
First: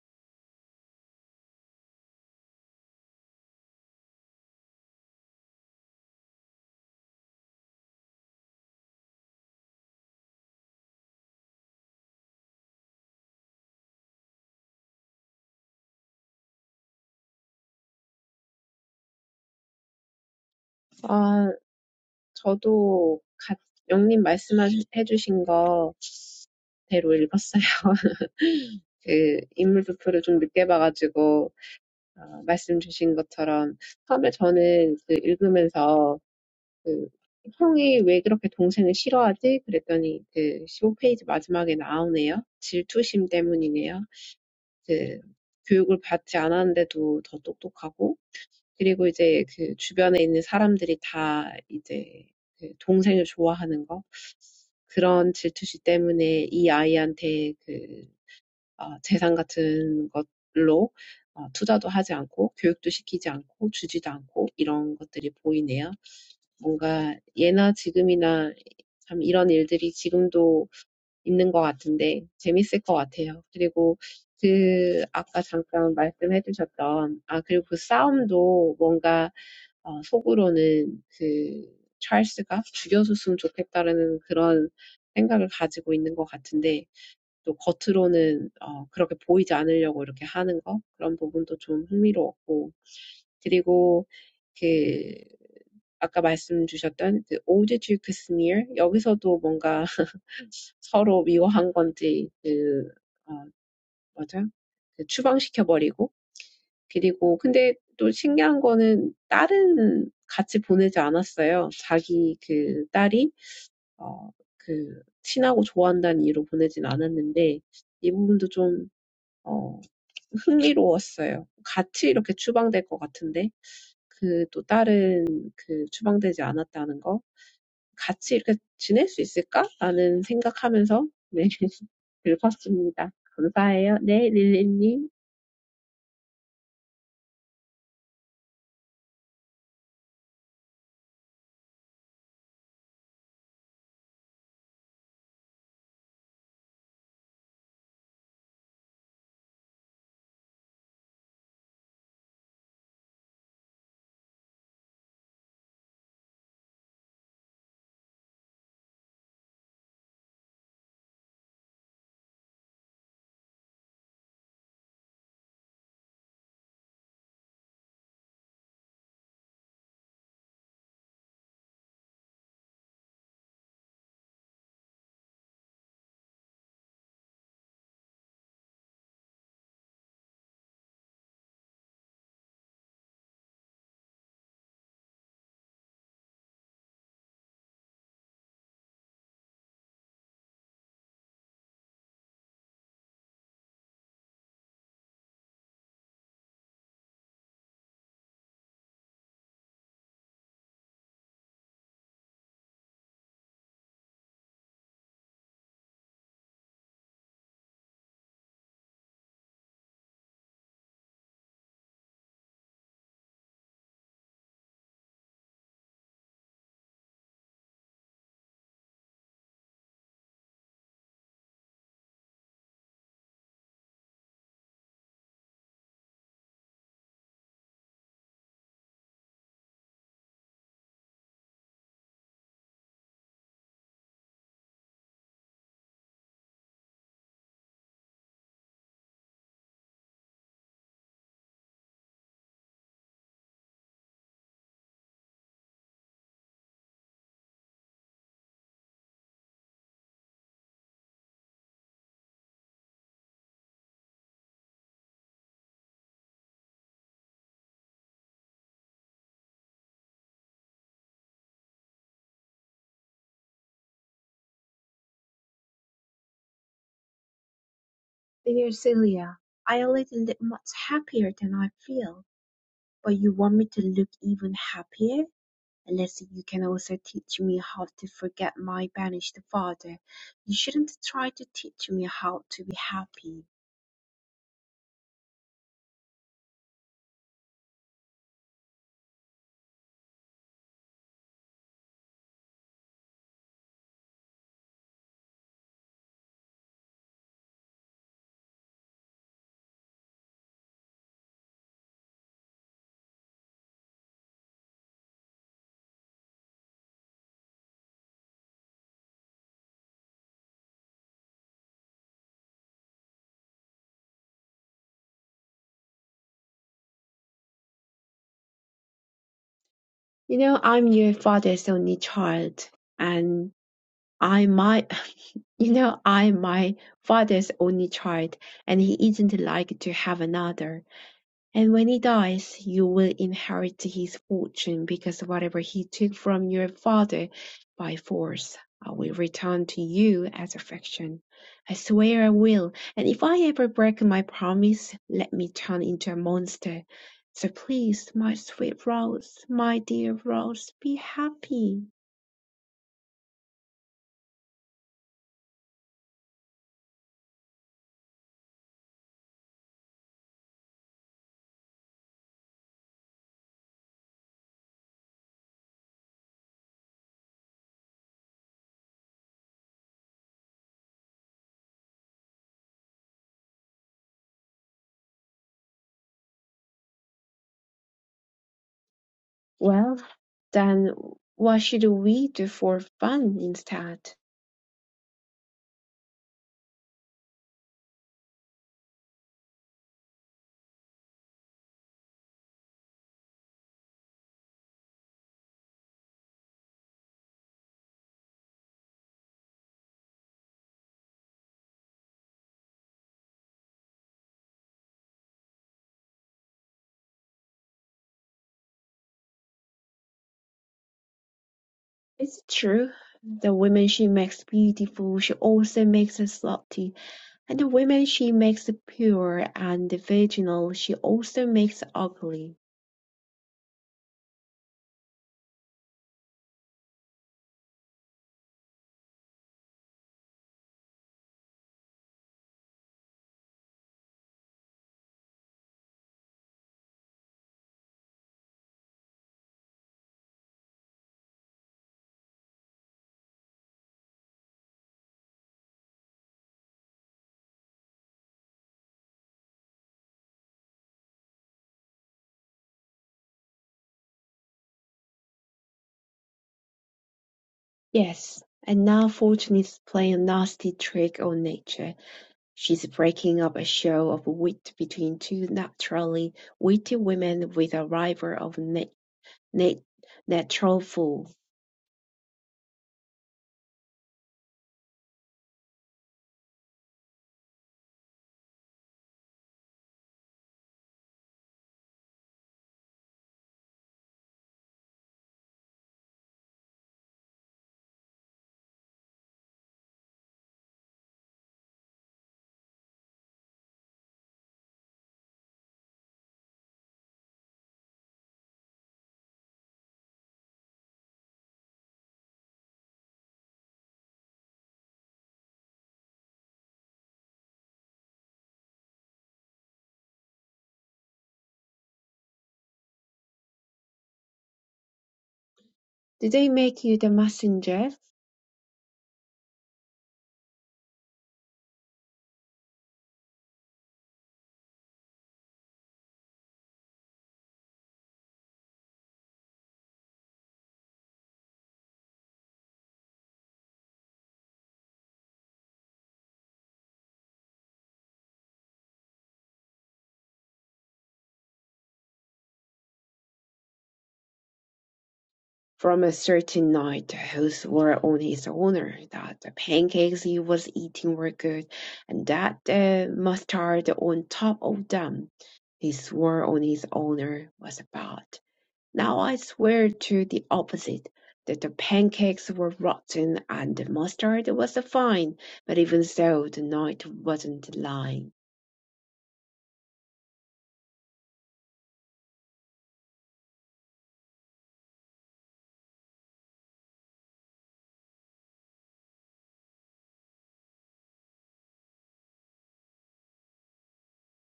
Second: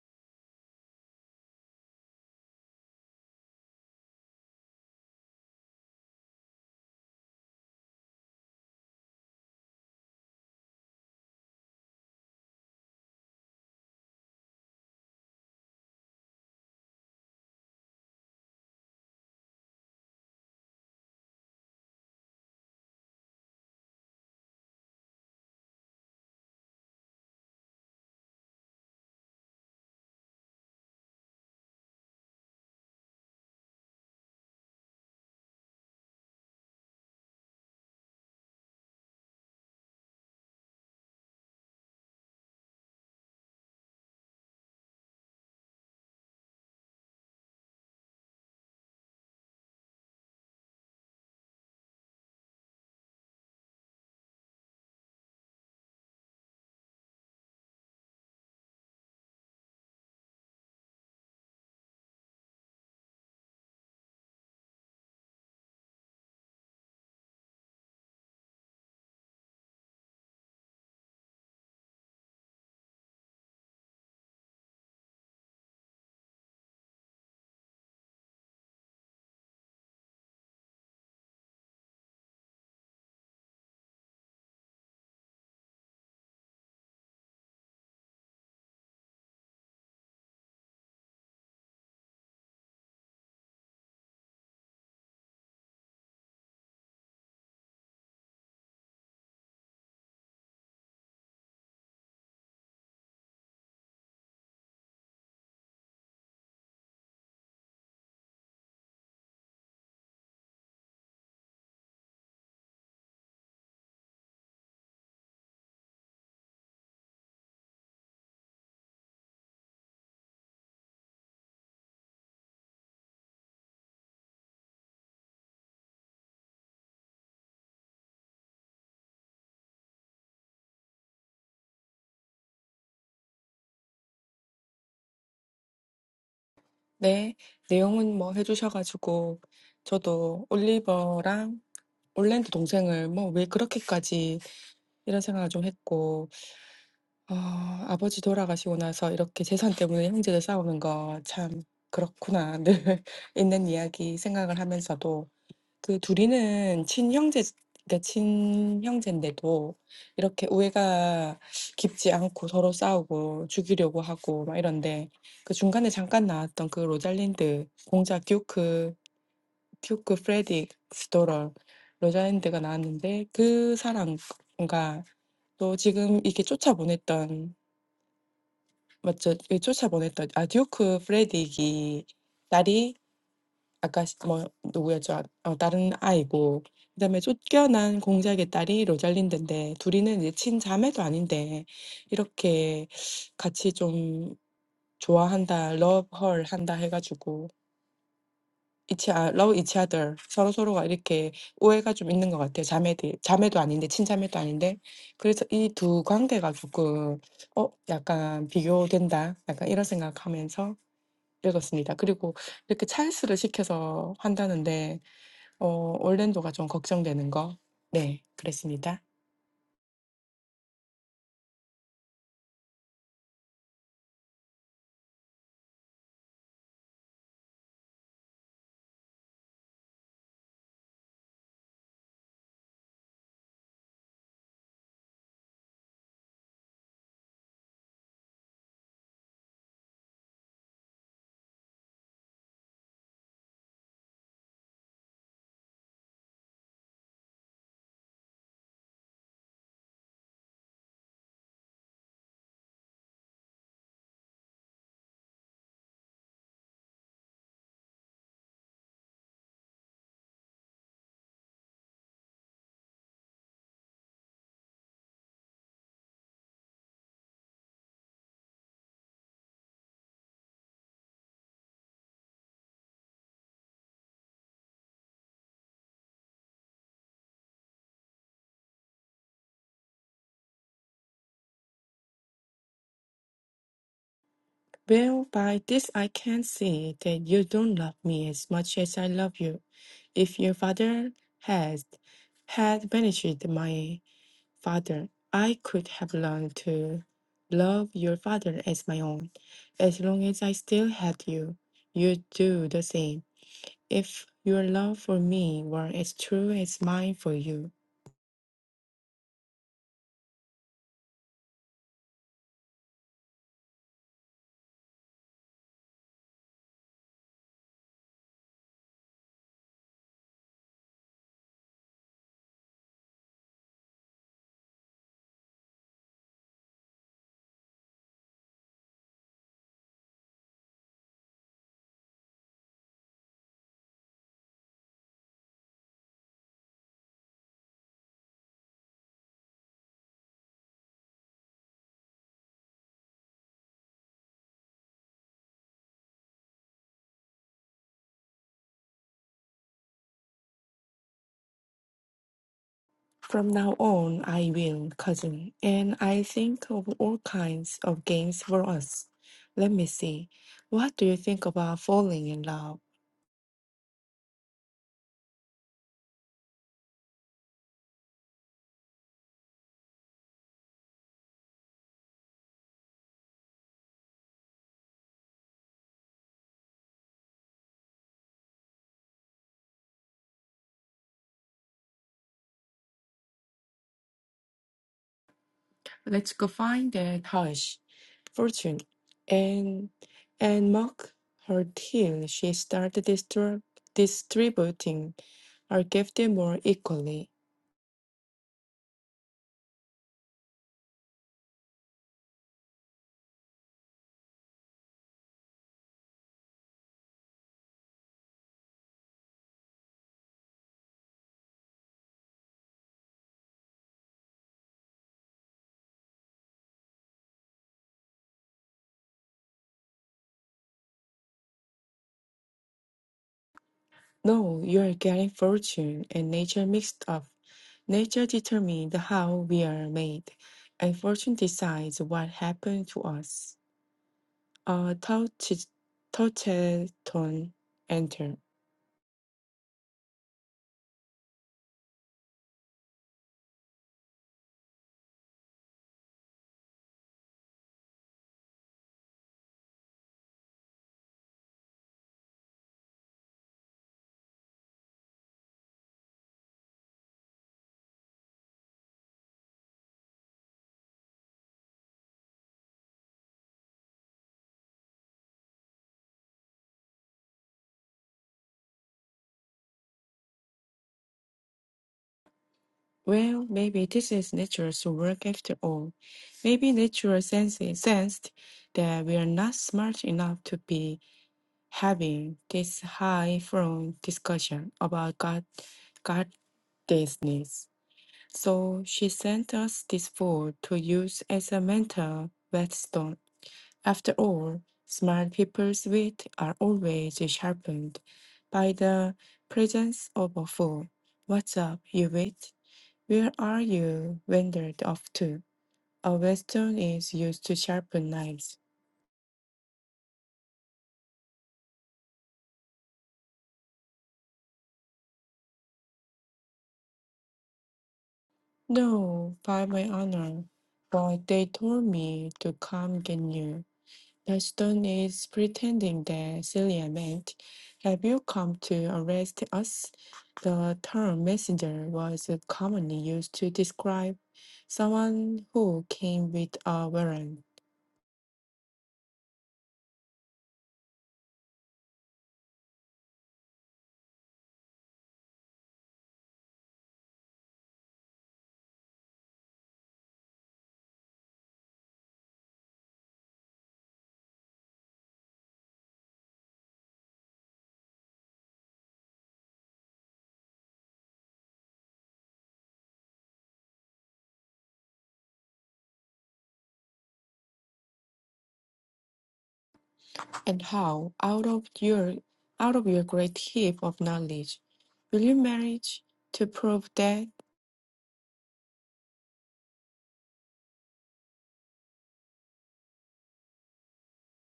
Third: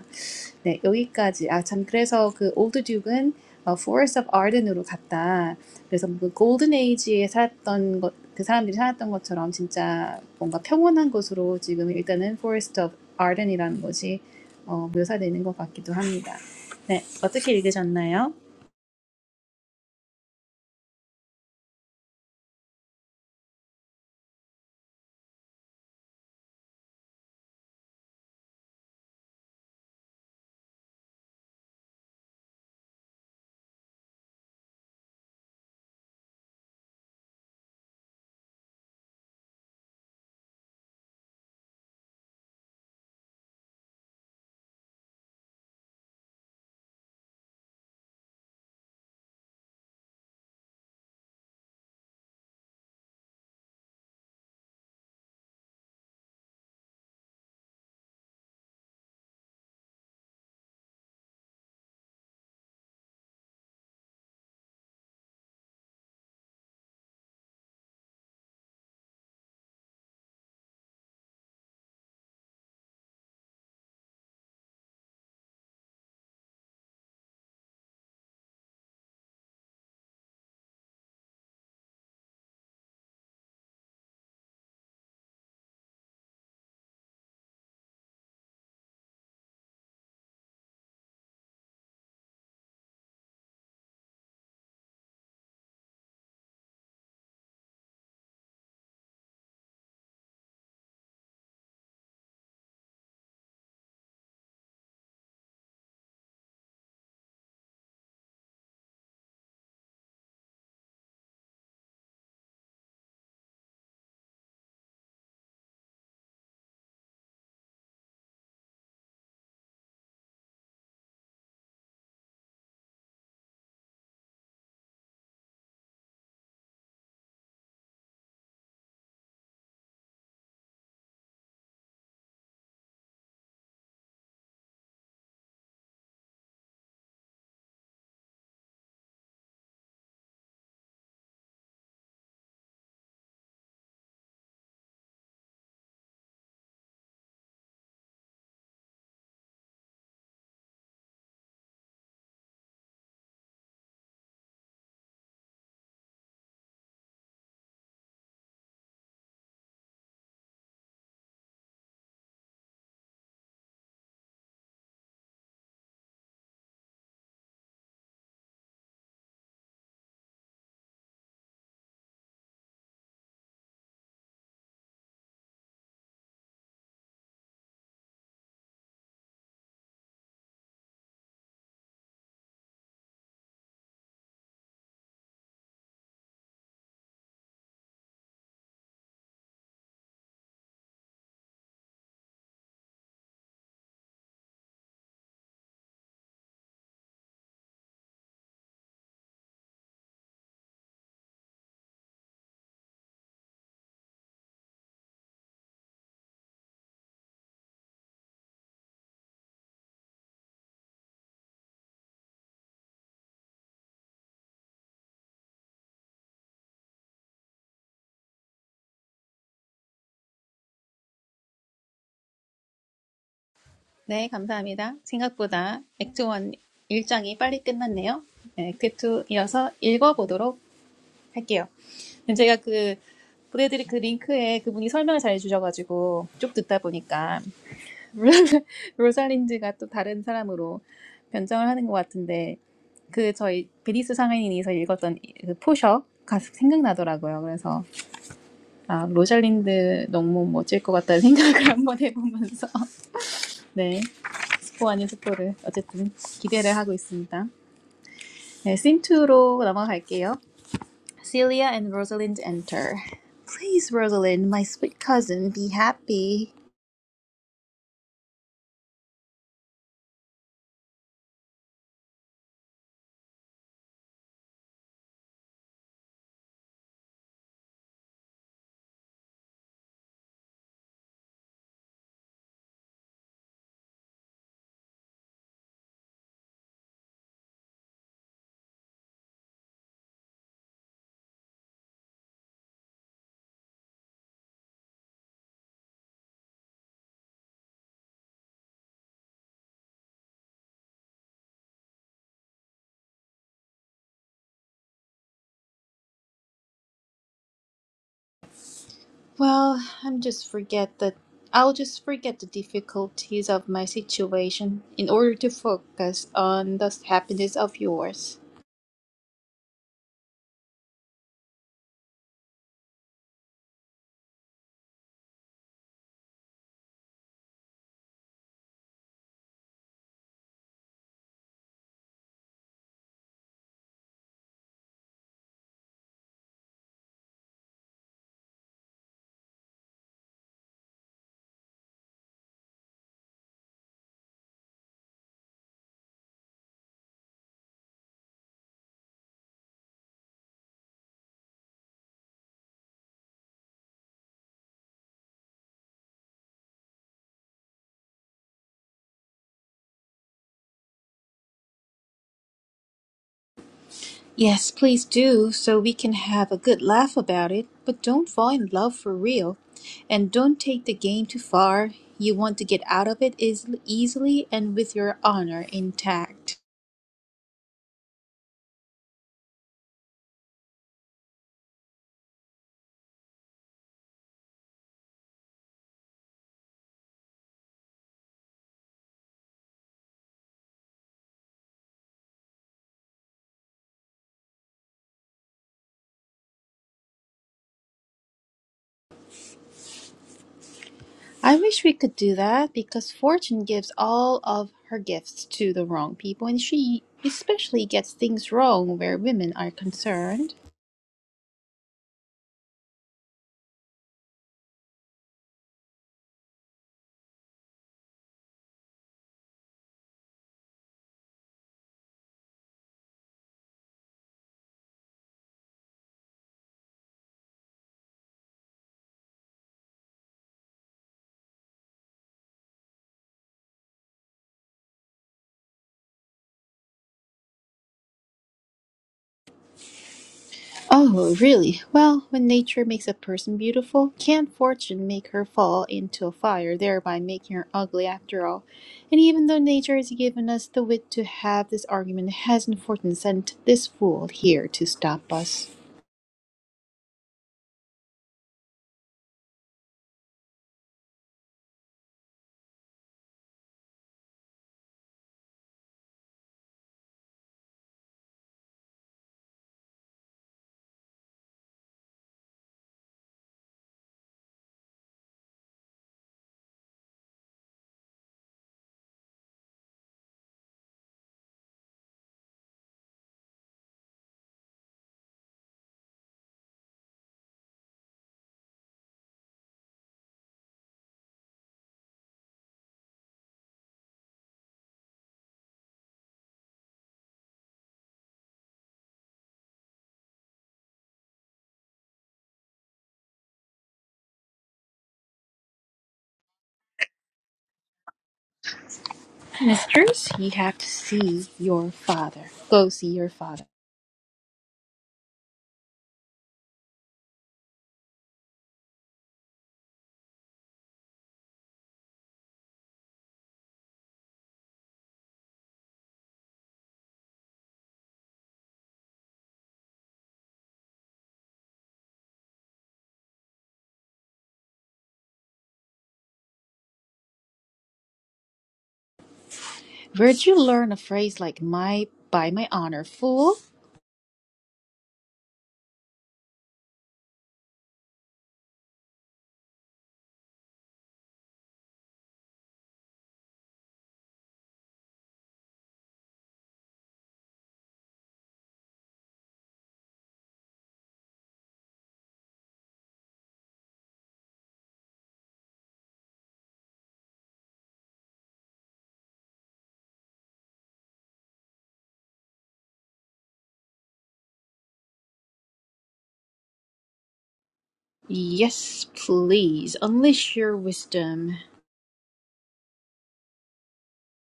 Speaker 1: 네, 여기까지. 아, 참, 그래서 그 올드 듀크는 어, Forest of Arden으로 갔다. 그래서 그 골든 에이지에 살았던 것, 그 사람들이 살았던 것처럼 진짜 뭔가 평온한 곳으로 지금 일단은 Forest of Arden이라는 것이 어, 묘사되는 것 같기도 합니다. 네, 어떻게 읽으셨나요?
Speaker 2: 아, 저도 가- 영님 말씀해 주신 거 대로 읽었어요. 그 인물 도표를 좀 늦게 봐가지고 어, 말씀 주신 것처럼 처음에 저는 그 읽으면서 그 형이 왜 그렇게 동생을 싫어하지? 그랬더니 그 십오 페이지 마지막에 나오네요. 질투심 때문이네요. 그 교육을 받지 않았는데도 더 똑똑하고 그리고 이제 그 주변에 있는 사람들이 다 이제 그 동생을 좋아하는 거 그런 질투심 때문에 이 아이한테 그 어, 재산 같은 것로 어, 투자도 하지 않고 교육도 시키지 않고 주지도 않고 이런 것들이 보이네요. 뭔가 예나 지금이나 참 이런 일들이 지금도 있는 것 같은데 재밌을 것 같아요. 그리고 그 아까 잠깐 말씀해 주셨던 아 그리고 그 싸움도 뭔가 어, 속으로는 그 찰스가 죽여줬으면 좋겠다라는 그런 생각을 가지고 있는 것 같은데 또 겉으로는 어 그렇게 보이지 않으려고 이렇게 하는 거 그런 부분도 좀 흥미로웠고 그리고 그 아까 말씀 주셨던 그 오드 듀크 스미어 여기서도 뭔가 서로 미워한 건지 그 어, 맞아 그 추방시켜버리고 그리고 근데 또 신기한 거는 딸은 같이 보내지 않았어요. 자기 그 딸이 어, 그 친하고 좋아한다는 이유로 보내진 않았는데 이 부분도 좀어 흥미로웠어요. 같이 이렇게 추방될 것 같은데 그또 다른 그 추방되지 않았다는 거 같이 이렇게 지낼 수 있을까라는 생각하면서 네 읽었습니다. 감사해요. 네 릴리님.
Speaker 3: 네, 내용은 뭐 해주셔가지고 저도 올리버랑 올랜드 동생을 뭐 왜 그렇게까지 이런 생각을 좀 했고 아 아버지 돌아가시고 나서 이렇게 재산 때문에 형제들 싸우는 거 참 그렇구나. 늘 있는 이야기 생각을 하면서도 그 둘이는 친형제 그러니까 친형제인데도 이렇게 우애가 깊지 않고 서로 싸우고 죽이려고 하고 막 이런데 그 중간에 잠깐 나왔던 그 로잘린드 공작 듀크 듀크 프레딕 스토럴 로잘린드가 나왔는데 그 사람과 또 지금 이렇게 쫓아보냈던 맞죠. 그 쫓아보냈던 아 듀크 프레딕이 딸이 아까 시- 뭐 누구였죠? 아, 어, 다른 아이고 그다음에 쫓겨난 공작의 딸이 로잘린드인데 둘이는 이제 친자매도 아닌데 이렇게 같이 좀 좋아한다, love her 한다 해가지고 each o- love each other 서로 서로가 이렇게 오해가 좀 있는 것 같아요. 자매들 자매도 아닌데 친자매도 아닌데 그래서 이 두 관계가 조금 어 약간 비교된다, 약간 이런 생각하면서. 그렇습니다. 그리고 이렇게 찰스를 시켜서 한다는데 어 올랜도가 좀 걱정되는 거. 네, 그랬습니다.
Speaker 1: 네, 감사합니다. 생각보다 액트 1 1장이 빨리 끝났네요. 네, 액트 2 이어서 읽어보도록 할게요. 제가 그 보내드릴 그 링크에 그분이 설명을 잘 해주셔가지고 쭉 듣다 보니까 로살린드가 또 다른 사람으로 변장을 하는 것 같은데 그 저희 베니스 상인인에서 읽었던 그 포셔가 생각나더라고요. 그래서 아 로살린드 너무 멋질 것 같다는 생각을 한번 해보면서 네 스포 아닌 스포를 어쨌든 기대를 하고 있습니다. 네 씬투로 넘어갈게요. Celia and Rosalind enter. Please, Rosalind, my sweet cousin, be happy.
Speaker 2: I am for you and later. You should-
Speaker 3: Well, by this I can see that you don't love me as much as I love you. If your father had had banished my father, I could have learned to love your father as my own. As long as I still had you, you'd do the same. If your love for me were as true as mine for you,
Speaker 1: Well, I'm just forget that I'll just forget the difficulties of my situation in order to focus on the happiness of yours.
Speaker 2: you know I'm your father's only child and I my you know I'm my father's only child and he isn't like to have another. And when he dies, you will inherit his fortune, because whatever he took from your father by force, I will return to you as affection. I swear I will, and if I ever break my promise, let me turn into a monster. So please, my sweet Rose, my dear Rose, be happy.
Speaker 3: From now on, I will, cousin, and I think of all kinds of games for us. Let me see. What do you think about falling in love?
Speaker 1: Yes, please do, so we can have a good laugh about it, but don't fall in love for real and don't take the game too far. You want to get out of it is easily and with your honor intact.
Speaker 2: Well, then what should we do for fun instead?
Speaker 3: Let's go find that hush, fortune, and and mock her till she started distrib- distributing her gift more equally.
Speaker 1: I wish we could do that because Fortune gives all of her gifts to the wrong people and she especially gets things wrong where women are concerned.
Speaker 2: It's true. The women she makes beautiful, she also makes her slutty. And the women she makes pure and virginal, she also makes ugly.
Speaker 3: No, you are getting fortune and nature mixed up. Nature determines how we are made, and fortune decides what happened to us. A touchy tone enter.
Speaker 1: Oh, really? Well, when nature makes a person beautiful, can't Fortune make her fall into a fire, thereby making her ugly after all? And even though nature has given us the wit to have this argument, hasn't Fortune sent this fool here to stop us?
Speaker 2: Yes, and now Fortune is playing a nasty trick on nature. She's breaking up a show of wit between two naturally witty women with a rival of na- na- natural fool.
Speaker 3: Well, maybe this is nature's work after all. Maybe nature senses, sensed that we are not smart enough to be having this high-flown discussion about God, God So she sent us this fool to use as a mental whetstone. After all, smart people's wit are always sharpened by the presence of a fool. What's up, you wit? Where are you wandered off to? A whetstone is used to sharpen knives.
Speaker 1: Mistress, you have to see your father. Go see your father.
Speaker 2: Did they make you the messenger?
Speaker 3: No, by my honor, but they told me to come get you. Ashton is pretending that Celia meant, Have you come to arrest us? The term messenger was commonly used to describe someone who came with a warrant.
Speaker 1: Where'd you learn a phrase like my by my honor, fool?
Speaker 2: From a certain knight whose swore on his honour that the pancakes he was eating were good, and that the mustard on top of them he swore on his honour was bad. Now I swear to the opposite, that the pancakes were rotten and the mustard was fine, but even so the knight wasn't lying.
Speaker 3: And how, out of your out of your great heap of knowledge, will you manage to prove that
Speaker 1: Yes, please, unleash your wisdom.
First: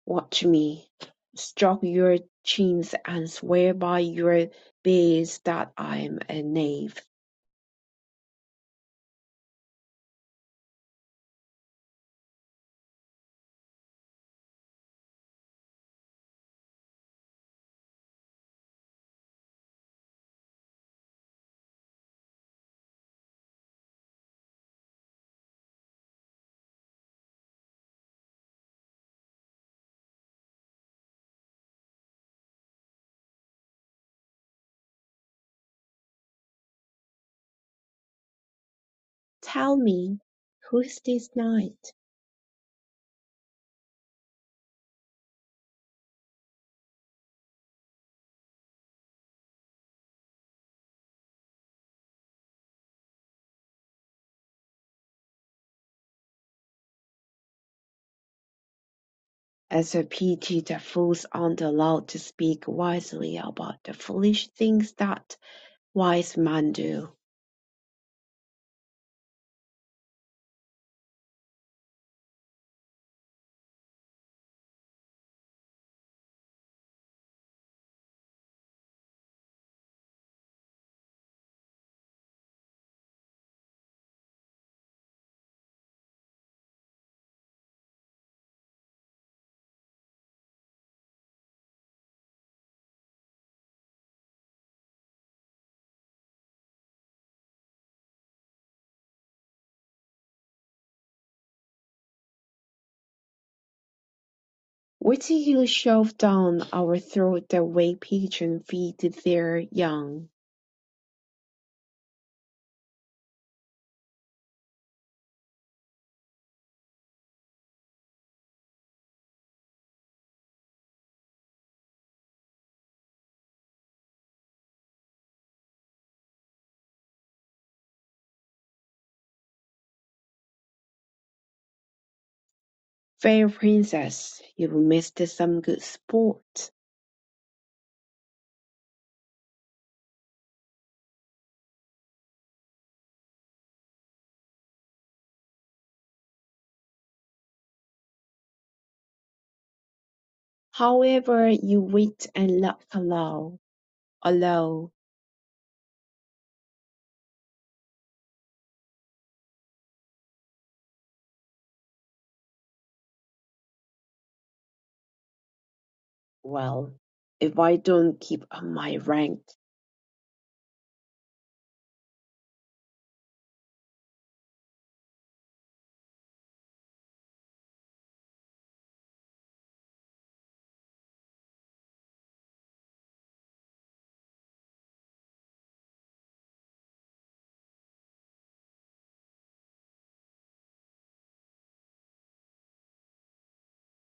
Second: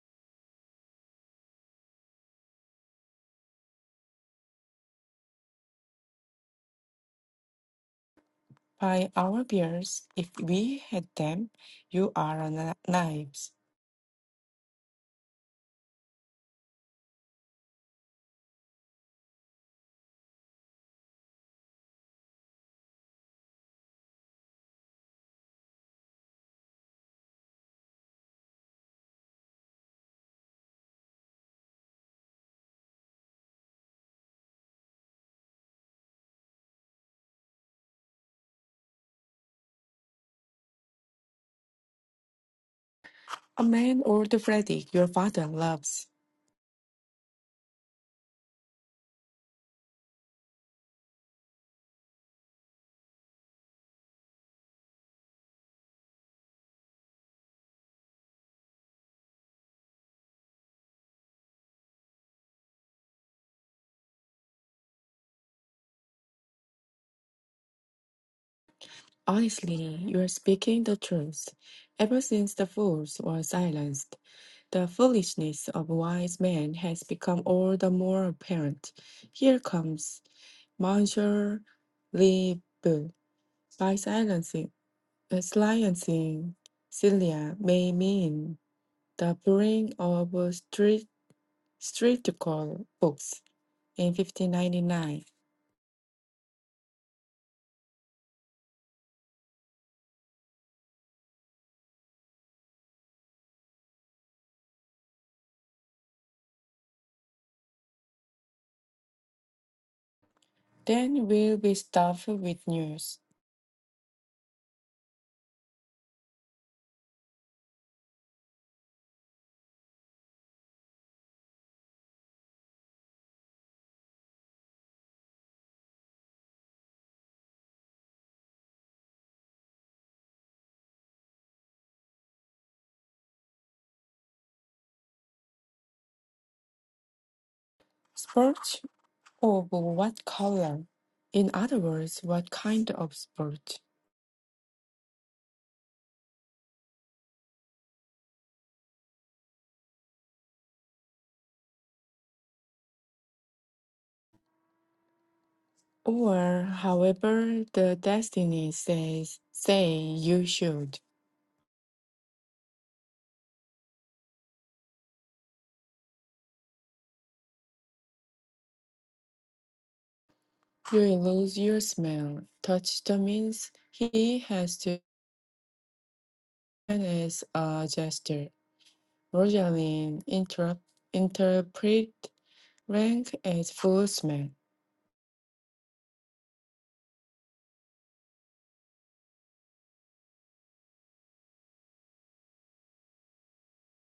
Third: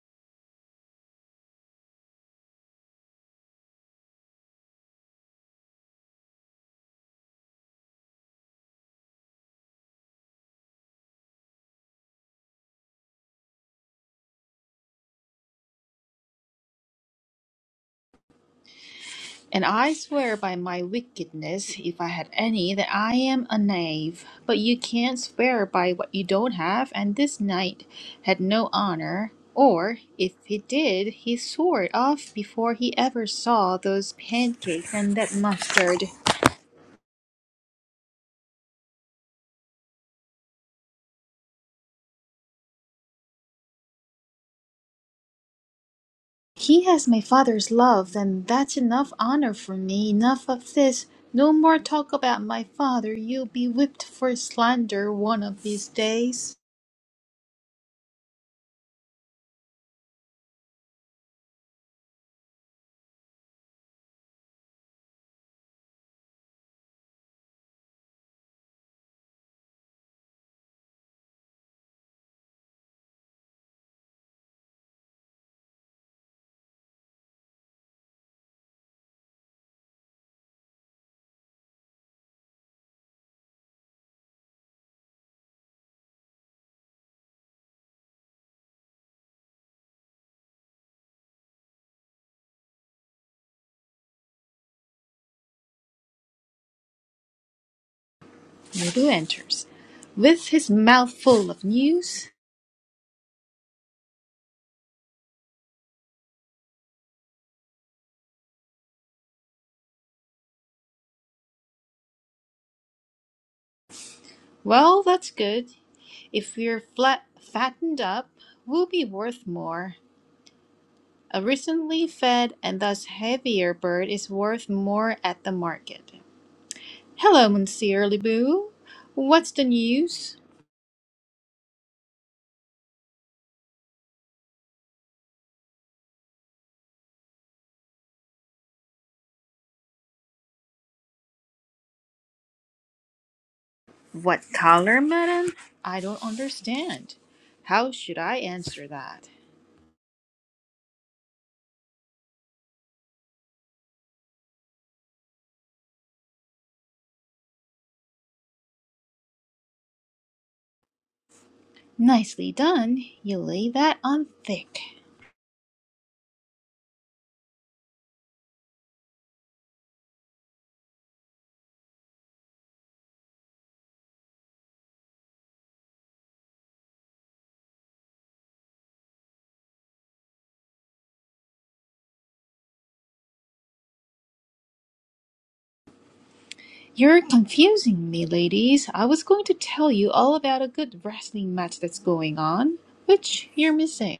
Speaker 2: Watch me, stroke your chins and swear by your beads that I'm a knave.
Speaker 3: by our beards, if we had them, you are a kni- knives?
Speaker 1: And I swear by my wickedness, if I had any, that I am a knave. But you can't swear by what you don't have, and this knight had no honor. Or, if he did, he swore it off before he ever saw those pancakes and that mustard.
Speaker 2: Tell me, who's this knight?
Speaker 3: A man old Freddy, your father loves.
Speaker 1: He has my father's love, and that's enough honor for me. Enough of this. No more talk about my father. You'll be whipped for slander one of these days.
Speaker 2: As a pity that fools aren't allowed to speak wisely about the foolish things that wise men do.
Speaker 3: Honestly, you are speaking the truth. Ever since the fools were silenced, the foolishness of wise men has become all the more apparent. Here comes Monsieur Libu. By silencing, uh, silencing Celia may mean the burning of street streetcar books in 1599.
Speaker 1: Nobu enters, with his mouth full of news.
Speaker 2: Wait till you shove down our throat the way pigeons feed their young.
Speaker 3: Then we'll be stuffed with news.
Speaker 1: Well, that's good. If we're flat fattened up, we'll be worth more. A recently fed and thus heavier bird is worth more at the market. Hello, Monsieur Lebu. What's the news?
Speaker 2: Fair princess, you've missed some good sport.
Speaker 3: sports. Of what color? In other words, what kind of sport?
Speaker 1: What I don't understand. How should I answer that?
Speaker 2: However, you wit and luck allow, allow.
Speaker 3: Or, however, the destiny says, say you should.
Speaker 1: Nice one, you that on thick.
Speaker 2: Well, if I don't keep up my rank,
Speaker 3: You lose your smell. Touch the means he has to as a gesture. Rosaline interrupt, interpret rank as full smell.
Speaker 1: You're confusing me, ladies. I was going to tell you all about a good wrestling match that's going on, which you're missing.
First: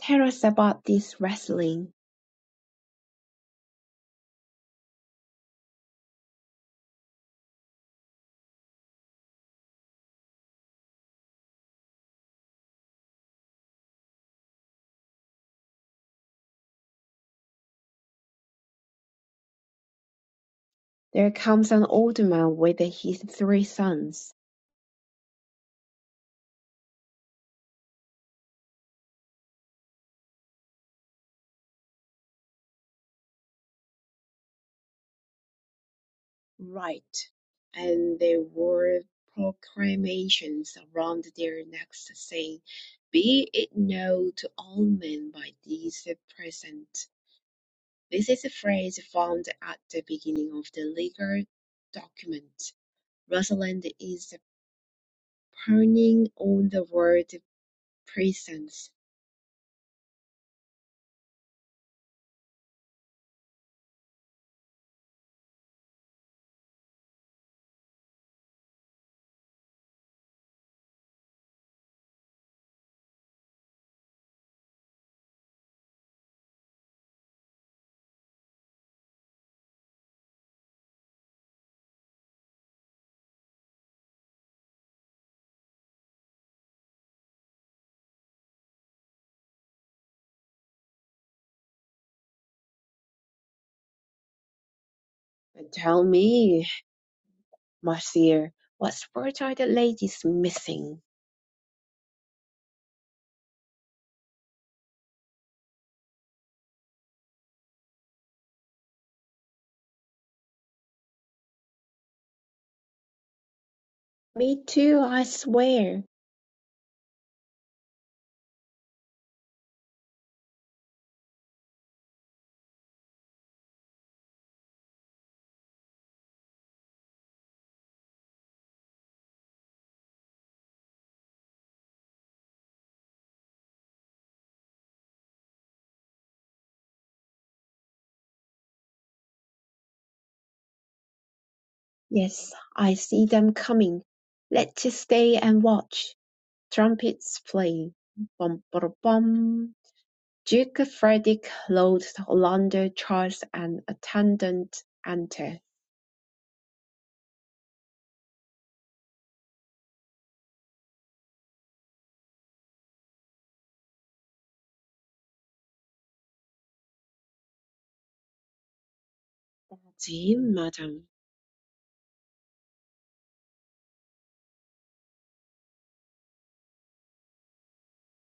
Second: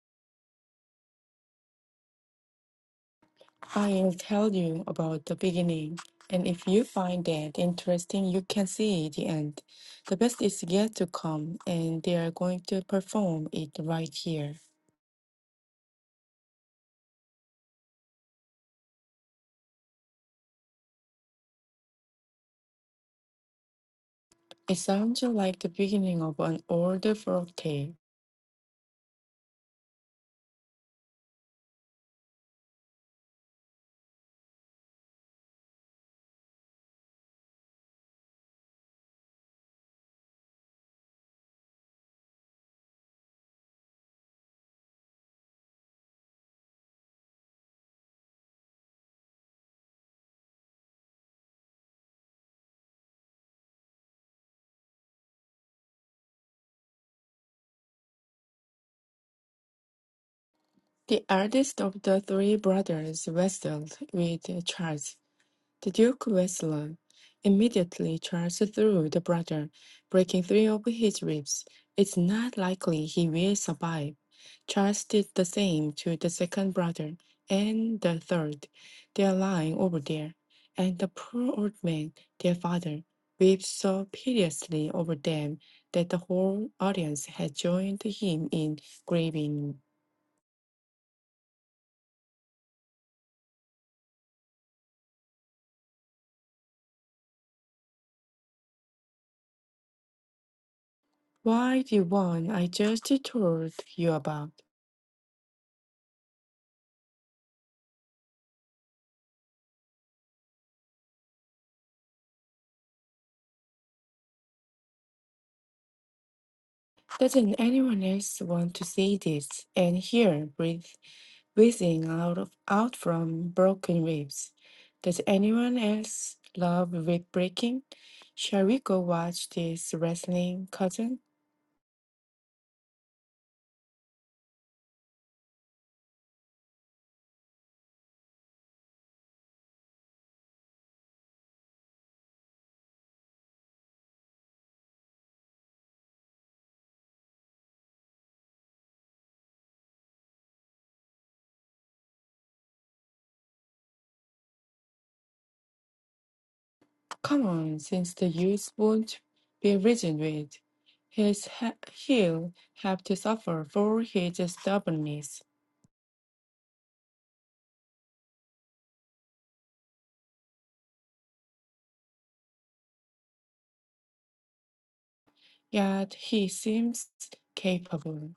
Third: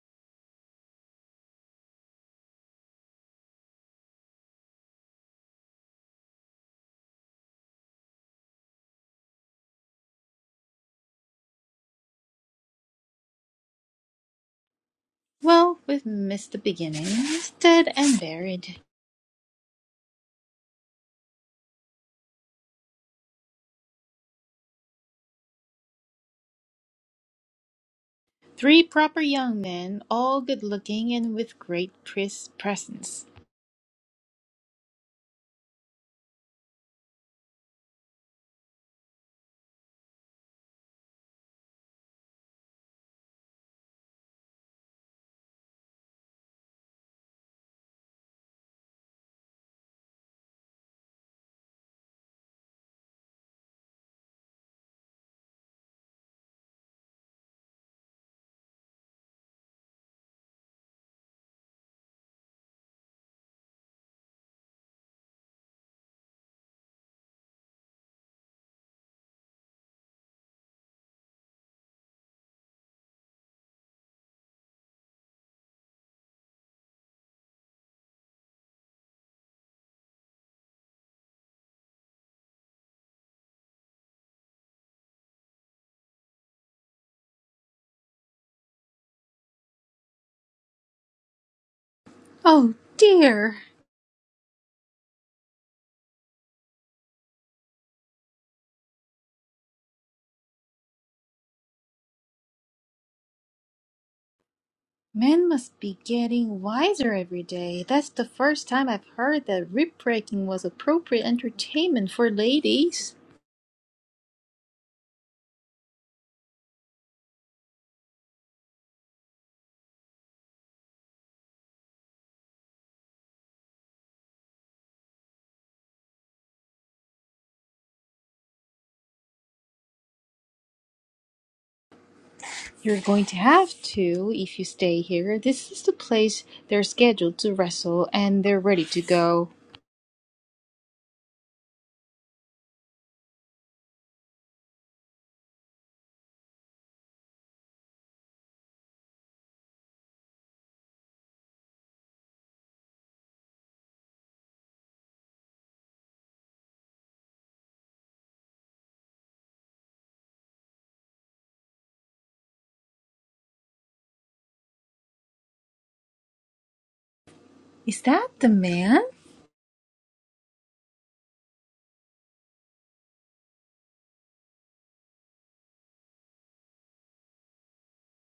Speaker 2: tell us about this wrestling.
Speaker 3: I will tell you about the beginning, and if you find it interesting, you can see the end. The best is yet to come, and they are going to perform it right here.
Speaker 1: Well, we've missed the beginning. Dead and buried.
Speaker 2: There comes an old man with his three sons.
Speaker 3: It sounds like the beginning of an old folk tale.
Speaker 1: Three young men, all great pres- presence.
Speaker 2: Right. And there were proclamations around their necks saying, Be it known to all men by these present. This is a phrase found at the beginning of the legal document. Rosalind is turning on the word presence.
Speaker 3: The eldest of the three brothers wrestled with Charles. The Duke Wessler. Immediately Charles threw the brother, breaking three of his ribs. It's not likely he will survive. Charles did the same to the second brother and the third. They are lying over there. And the poor old man, their father, wept so piteously over them that the whole audience had joined him in grieving.
Speaker 1: Oh dear.
Speaker 2: Tell me, Marcia, what sport are the ladies missing?
Speaker 3: Why the one I just told you about?
Speaker 1: Men must be getting wiser every day. That's the first time I've heard that rib breaking was appropriate entertainment for ladies.
Speaker 2: Me too, I swear.
Speaker 3: Doesn't anyone else want to see this and hear breathe, breathing out of out from broken ribs? Does anyone else love rib breaking? Shall we go watch this wrestling, cousin?
Speaker 1: You're going to have to if you stay here. This is the place they're scheduled to wrestle and they're ready to go.
Speaker 2: Yes, I see them coming. Let's stay and watch. Trumpets play. Bum bada bum. Duke Frederick, Lord Orlando, Charles, and attendant enter.
Speaker 3: Come on, since the youth won't be reasoned with, his ha- he'll have to suffer for his stubbornness.
Speaker 1: Is that the man?
Speaker 2: To him, madam.
Speaker 3: Yet he seems capable.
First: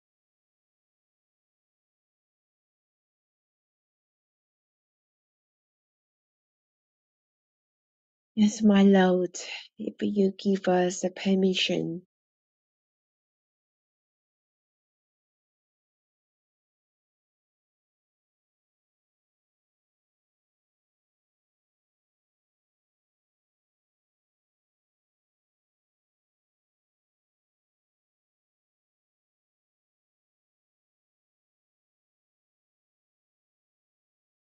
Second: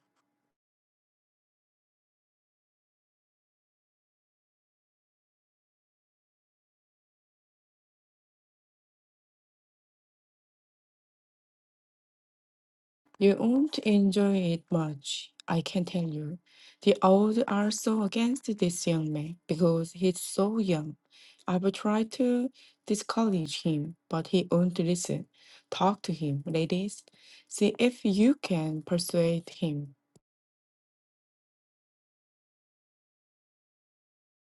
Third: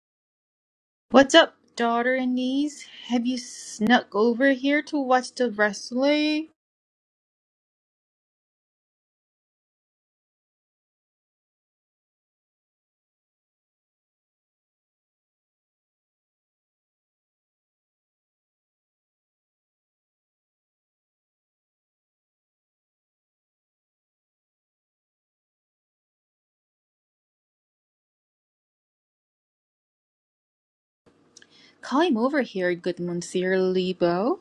Speaker 1: What's up, daughter and niece? Have you snuck over here to watch the wrestling?
Speaker 2: Yes, my lord. If you give us permission,
Speaker 3: You won't enjoy it much, I can tell you. The old are so against this young man because he's so young. I've tried to discourage him, but he won't listen. Talk to him, ladies. See if you can persuade him.
Speaker 1: Call him over here, good Monsieur Lebo.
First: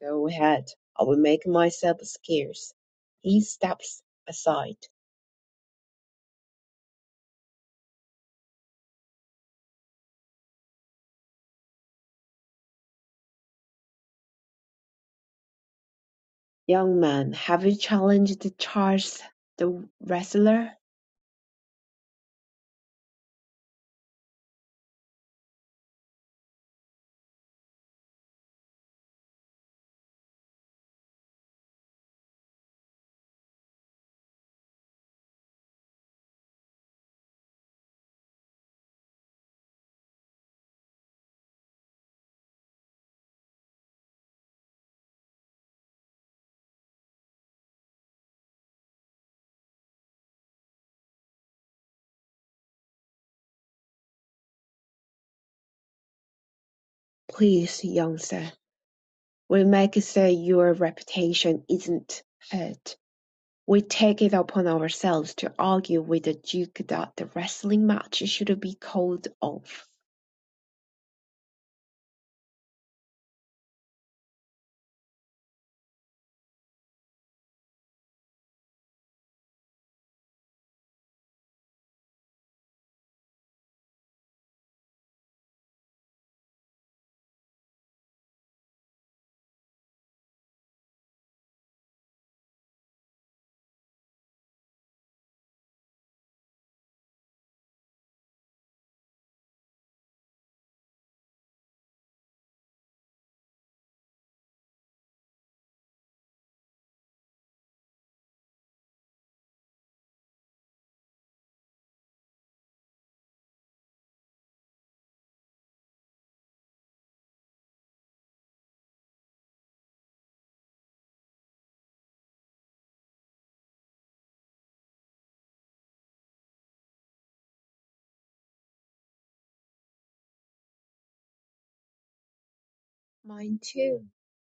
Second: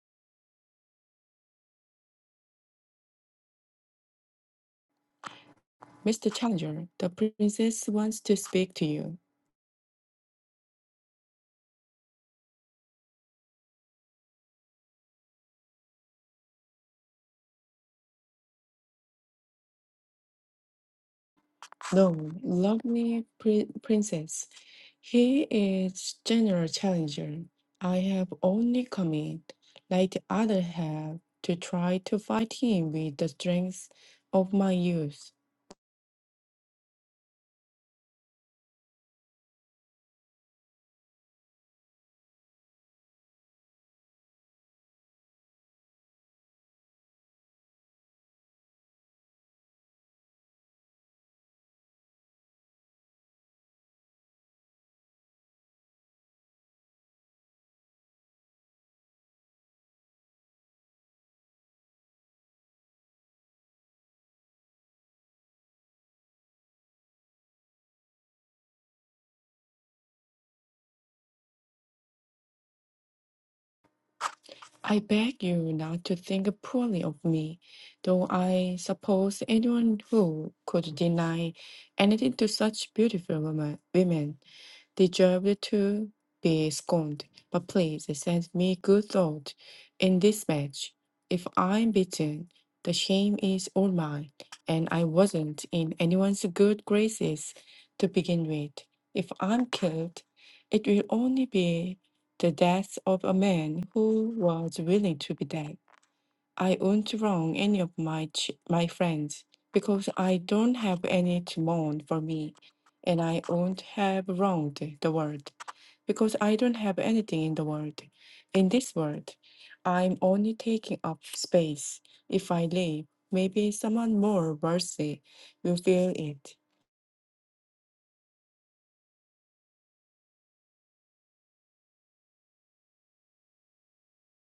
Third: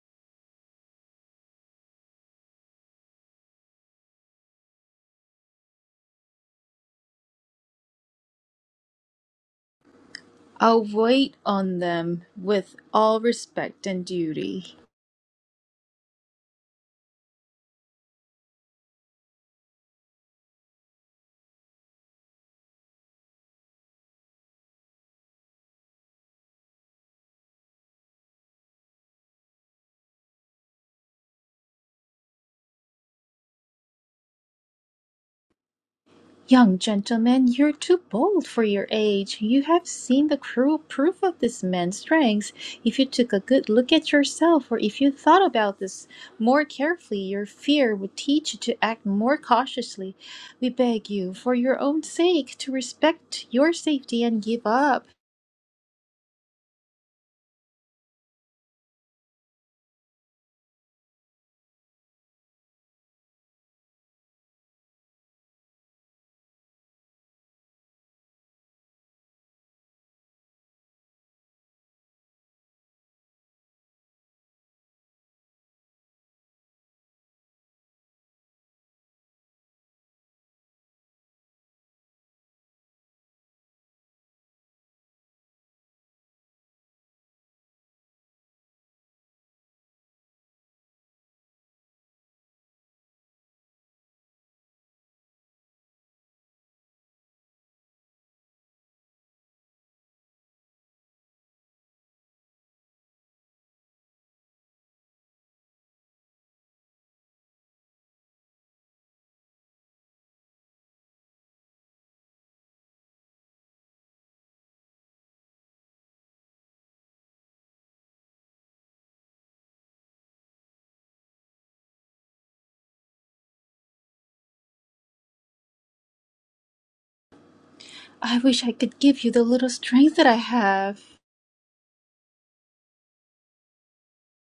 Speaker 2: go ahead. I will make myself scarce. He steps aside.
Speaker 3: Mr. Challenger, the princess wants to speak to you.
Speaker 1: I'll wait on them with all respect and duty.
Speaker 2: Young man, have you challenged Charles the wrestler?
Speaker 3: No, lovely pri- princess. He is general challenger. I have only come in, like the others have, to try to fight him with the strength of my youth.
Speaker 1: Young gentleman, you're too bold for your age. You have seen the cruel proof of this man's strength. If you took a good look at yourself, or if you thought about this more carefully, your fear would teach you to act more cautiously. We beg you, for your own sake, to respect your safety and give up.
Speaker 2: Please, young sir, we make sure your reputation isn't hurt. We take it upon ourselves to argue with the Duke that the wrestling match should be called off.
Speaker 3: I beg you not to think poorly of me, though I suppose anyone who could deny anything to such beautiful woman, women deserved to be scorned. But please send me good thought in this match. If I'm beaten, the shame is all mine, and I wasn't in anyone's good graces to begin with. If I'm killed, it will only be the death of a man who was willing to be dead. I won't wrong any of my ch- my friends because I don't have any to mourn for me, and I won't have wronged the world because I don't have anything in the world. In this world, I'm only taking up space. If I leave, maybe someone more worthy will fill it.
Speaker 1: I wish I could give you the little strength that I have.
Speaker 2: Mine too,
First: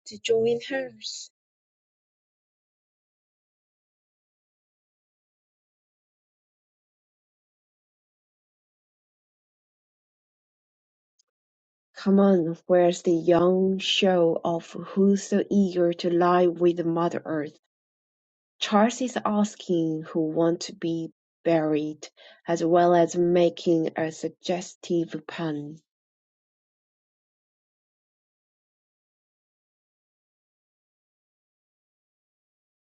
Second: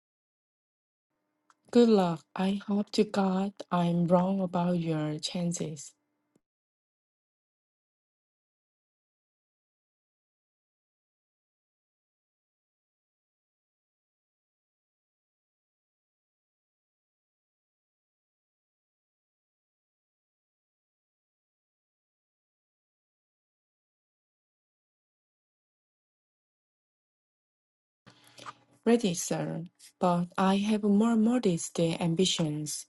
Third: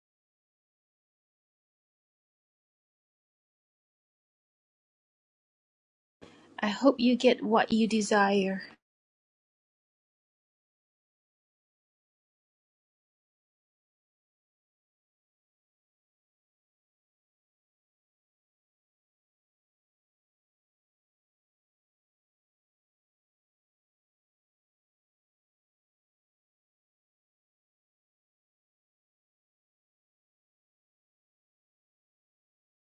Speaker 2: to join hers.
Speaker 3: Good luck. I hope to God I'm wrong about your chances.
Speaker 1: I hope you get what you desire.
Speaker 2: Come on, where's the young show of who's so eager to lie with Mother Earth? Charles is asking who want to be buried, as well as making a suggestive pun.
Speaker 3: Ready, sir, but I have more modest ambitions.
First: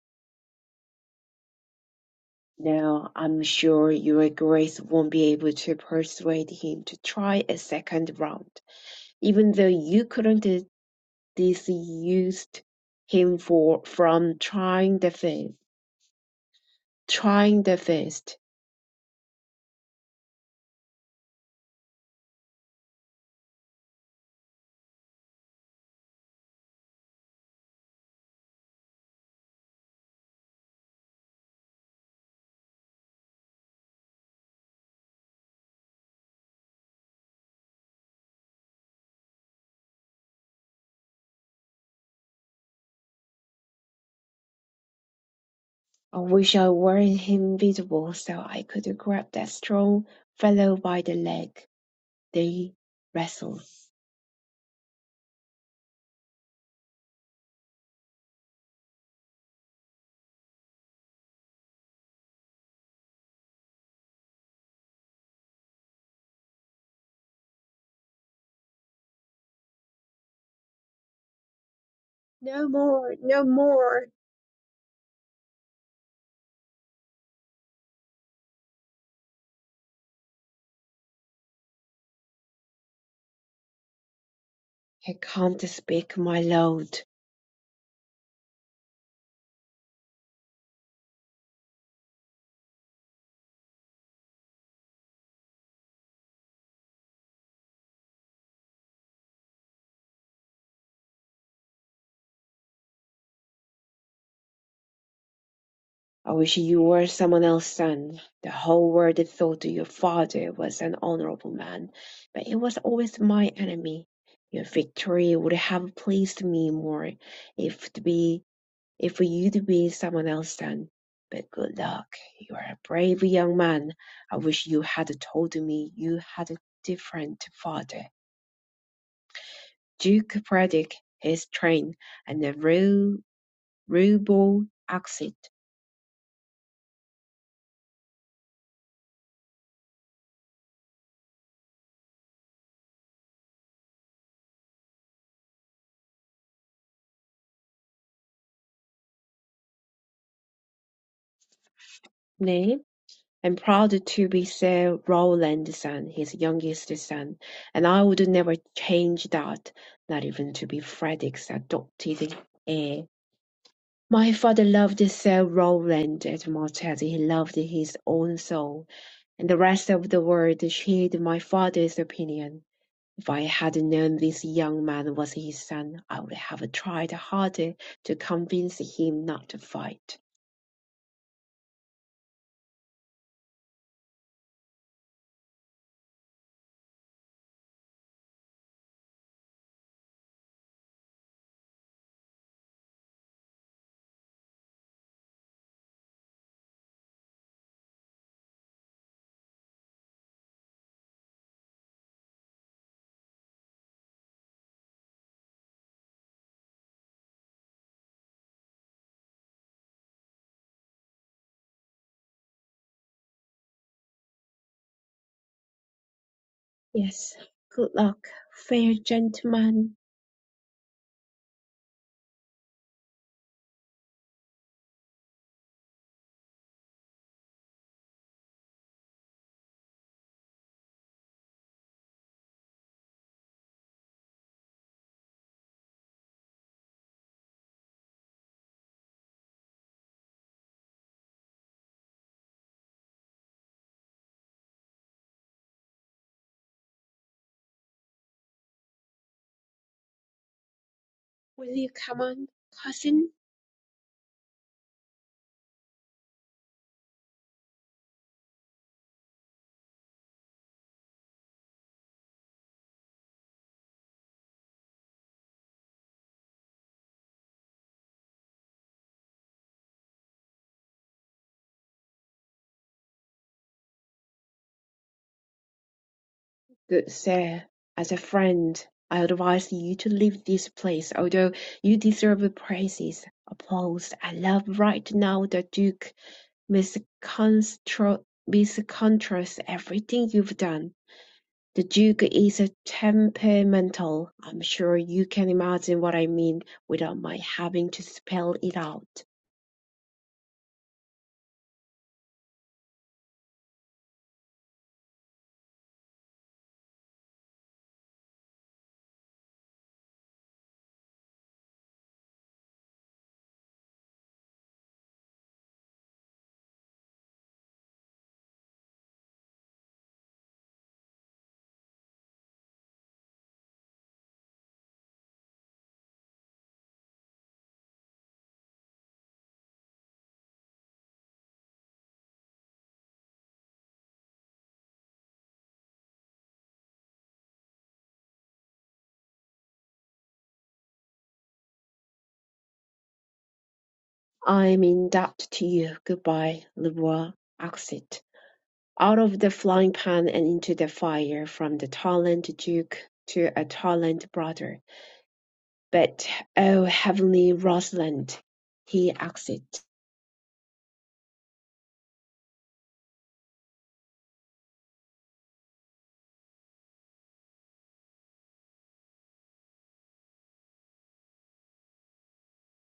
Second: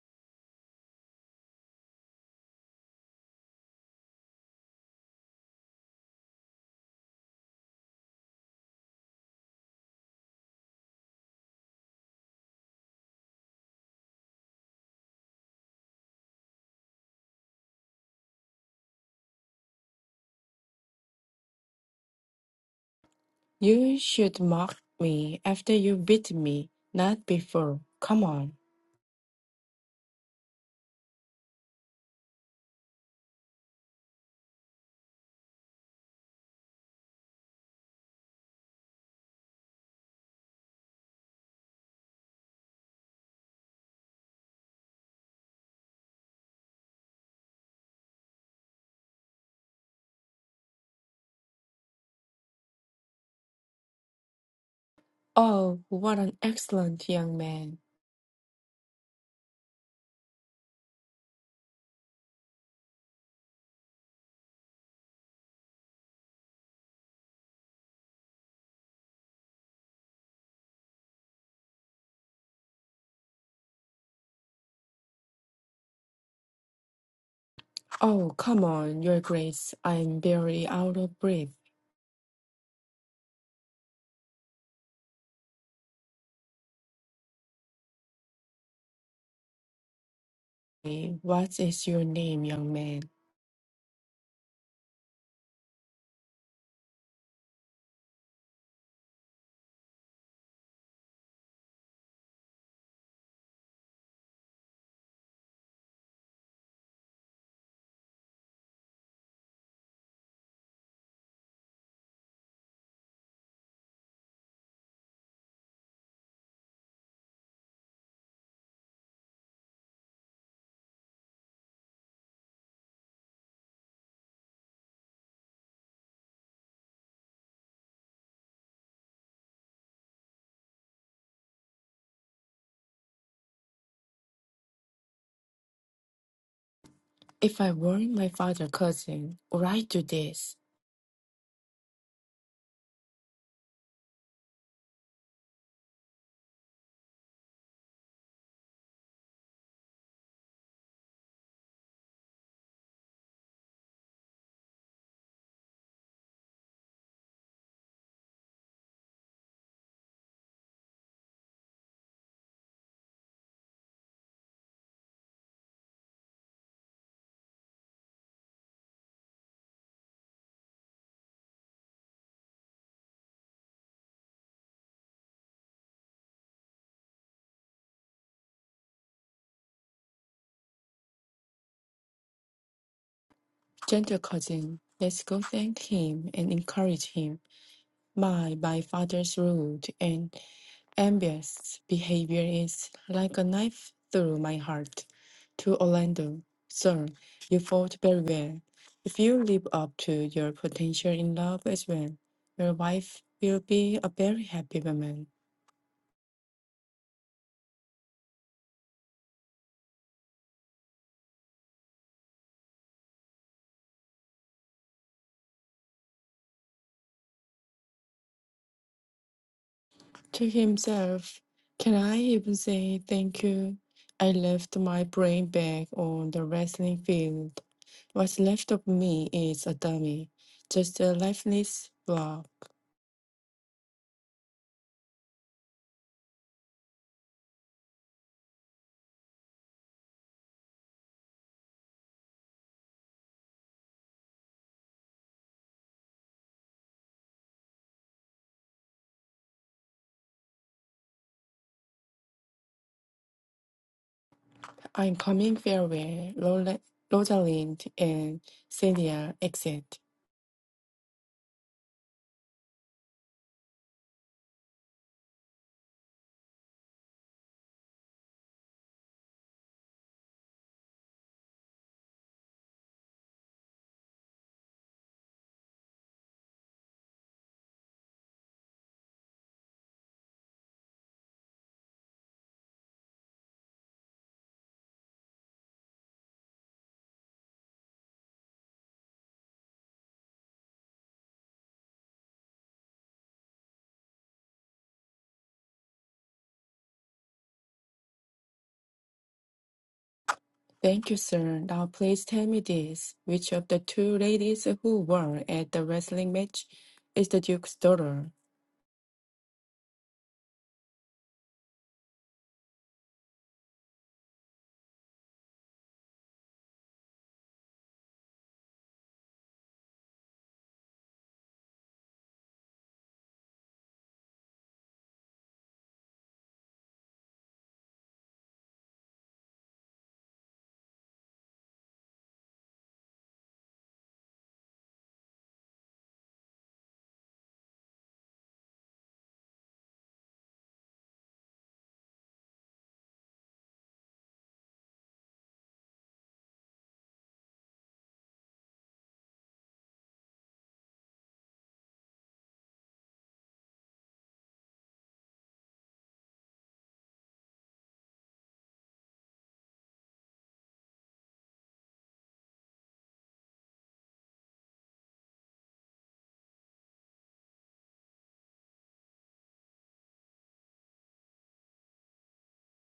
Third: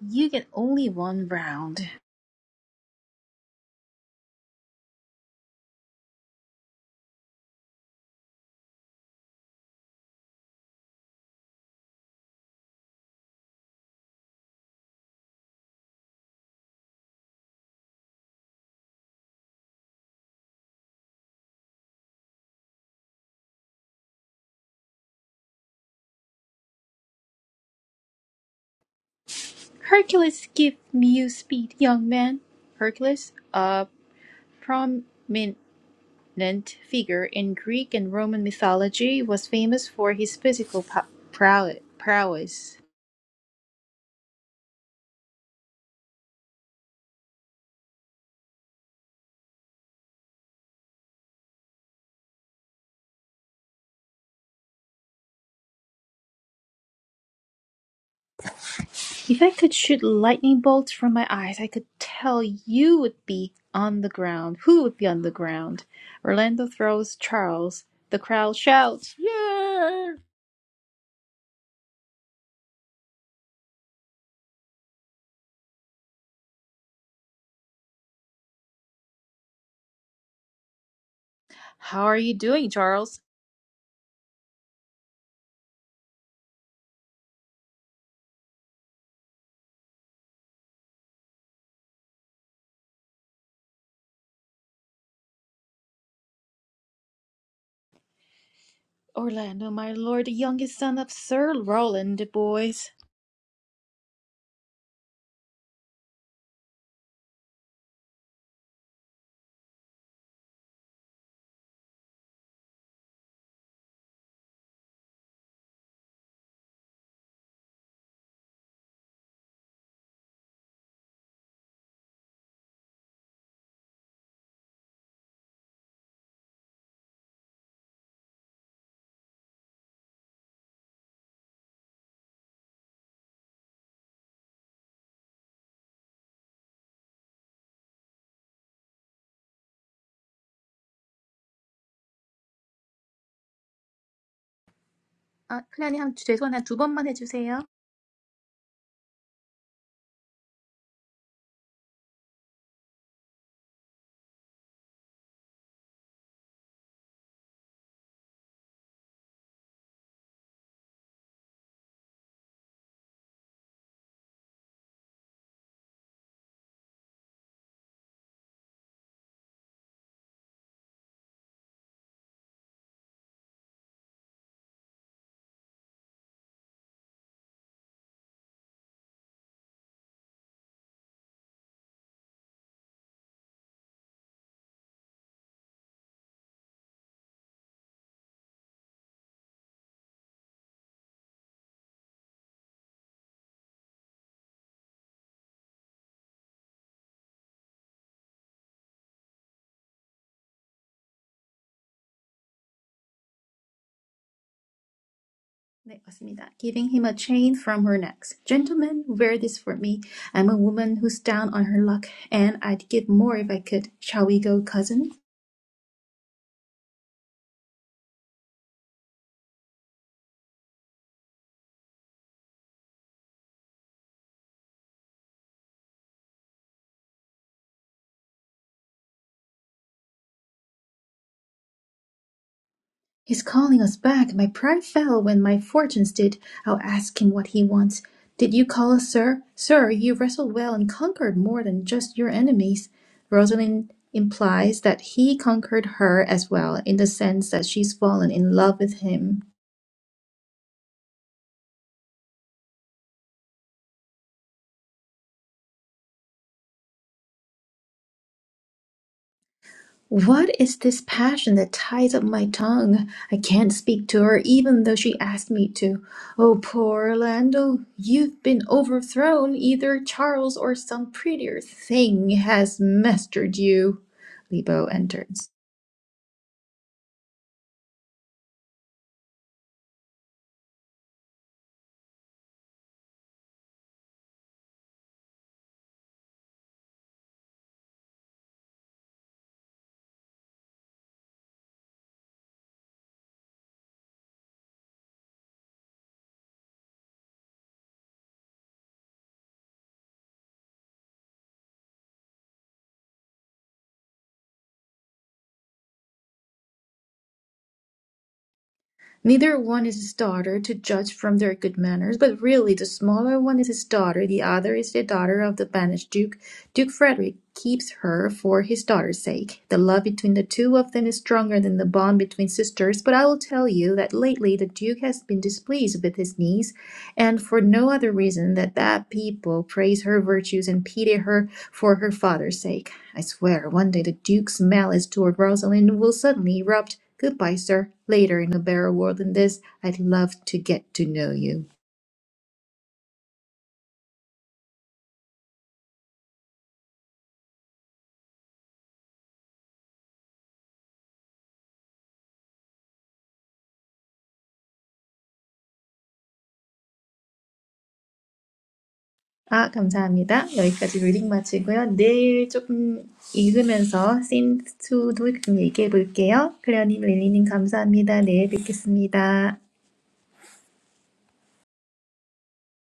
Speaker 1: You get only one round.
Speaker 2: Now, I'm sure Your Grace won't be able to persuade him to try a second round, even though you couldn't dissuade him for from trying the first. Trying the first.
Speaker 3: You should mock me after you beat me, not before. Come on.
Speaker 1: Hercules, give me your speed, young man. Hercules, a prominent figure in Greek and Roman mythology, was famous for his physical pow- prowess.
Speaker 2: I wish I weren't invisible so I could grab that strong fellow by the leg. They wrestled.
Speaker 3: Oh, what an excellent young man.
Speaker 1: If I could shoot lightning bolts from my eyes, I could tell you would be on the ground. Who would be on the ground? Orlando throws Charles. The crowd shouts, Yeah!
Speaker 2: No more, no more.
Speaker 3: Oh, come on, your grace. I'm barely out of breath.
Speaker 1: How are you doing, Charles?
Speaker 2: I can't speak, my lord.
Speaker 3: Eh, What is your name, young man?
Speaker 1: Orlando, my lord, the youngest son of Sir Roland de Boys.
Speaker 2: I wish you were someone else's son. The whole world thought that your father was an honorable man, but it was always my enemy. Your victory would have pleased me more if to be if for you to be someone else's son. But good luck. You are a brave young man. I wish you had told me you had a different father. Duke Predic, his train, and the ru- ruble exit.
Speaker 3: If I weren't my father cousin, would I do this?
Speaker 1: 아, 클라님 한 죄송한데 두 번만 해주세요.
Speaker 2: 네. I'm proud to be Sir Rowland's son, his youngest son, and I would never change that, not even to be Frederick's adopted heir. My father loved Sir Rowland as much as he loved his own soul, and the rest of the world shared my father's opinion. If I had known this young man was his son, I would have tried harder to convince him not to fight.
Speaker 3: Gentle cousin, let's go thank him and encourage him. My, my father's rude and envious behavior is like a knife through my heart. To Orlando, sir, you fought very well. If you live up to your potential in love as well, your wife will be a very happy woman.
Speaker 1: 네, 맞습니다. Giving him a chain from her neck. Gentlemen, wear this for me. I'm a woman who's down on her luck, and I'd give more if I could. Shall we go, cousin?
Speaker 2: Yes, good luck, fair gentleman
Speaker 3: To himself, can I even say thank you? I left my brain back on the wrestling field. What's left of me is a dummy, just a lifeless blob.
Speaker 1: He's calling us back. My pride fell when my fortunes did. I'll ask him what he wants. Did you call us, sir? Sir, you wrestled well and conquered more than just your enemies. Rosalind implies that he conquered her as well, in the sense that she's fallen in love with him.
Speaker 2: Will you come on, cousin?
Speaker 3: I'm coming farewell. Rola- Rosalind and Celia exit.
Speaker 1: What is this passion that ties up my tongue? I can't speak to her even though she asked me to. Oh, poor Orlando, you've been overthrown. Either Charles or some prettier thing has mastered you. Lebo enters.
Speaker 2: Good sir, as a friend, I advise you to leave this place, although you deserve praises, applause, and love right now. The Duke misconstro- misconstrues everything you've done. The Duke is a temperamental. I'm sure you can imagine what I mean without my having to spell it out.
Speaker 3: Thank you, sir. Now please tell me this. Which of the two ladies who were at the wrestling match is the Duke's daughter?
Speaker 1: Neither one is his daughter, to judge from their good manners, but really the smaller one is his daughter, the other is the daughter of the banished duke. Duke Frederick keeps her for his daughter's sake. The love between the two of them is stronger than the bond between sisters, but I will tell you that lately the duke has been displeased with his niece, and for no other reason than that people praise her virtues and pity her for her father's sake. I swear one day the duke's malice toward Rosalind will suddenly erupt Goodbye, sir. Later in a better world than this, I'd love to get to know you.
Speaker 2: I'm in debt to you. Goodbye. Revoir. Exit. out of the frying pan and into the fire, from the talent duke to a talent brother. But, oh heavenly Rosalind, he
Speaker 1: 아,
Speaker 2: exit.
Speaker 1: 감사합니다. 여기까지 리딩 마치고요. 내일 조금 읽으면서 씬2도 좀 얘기해 볼게요. 클레어님, 릴리님 감사합니다. 내일 뵙겠습니다.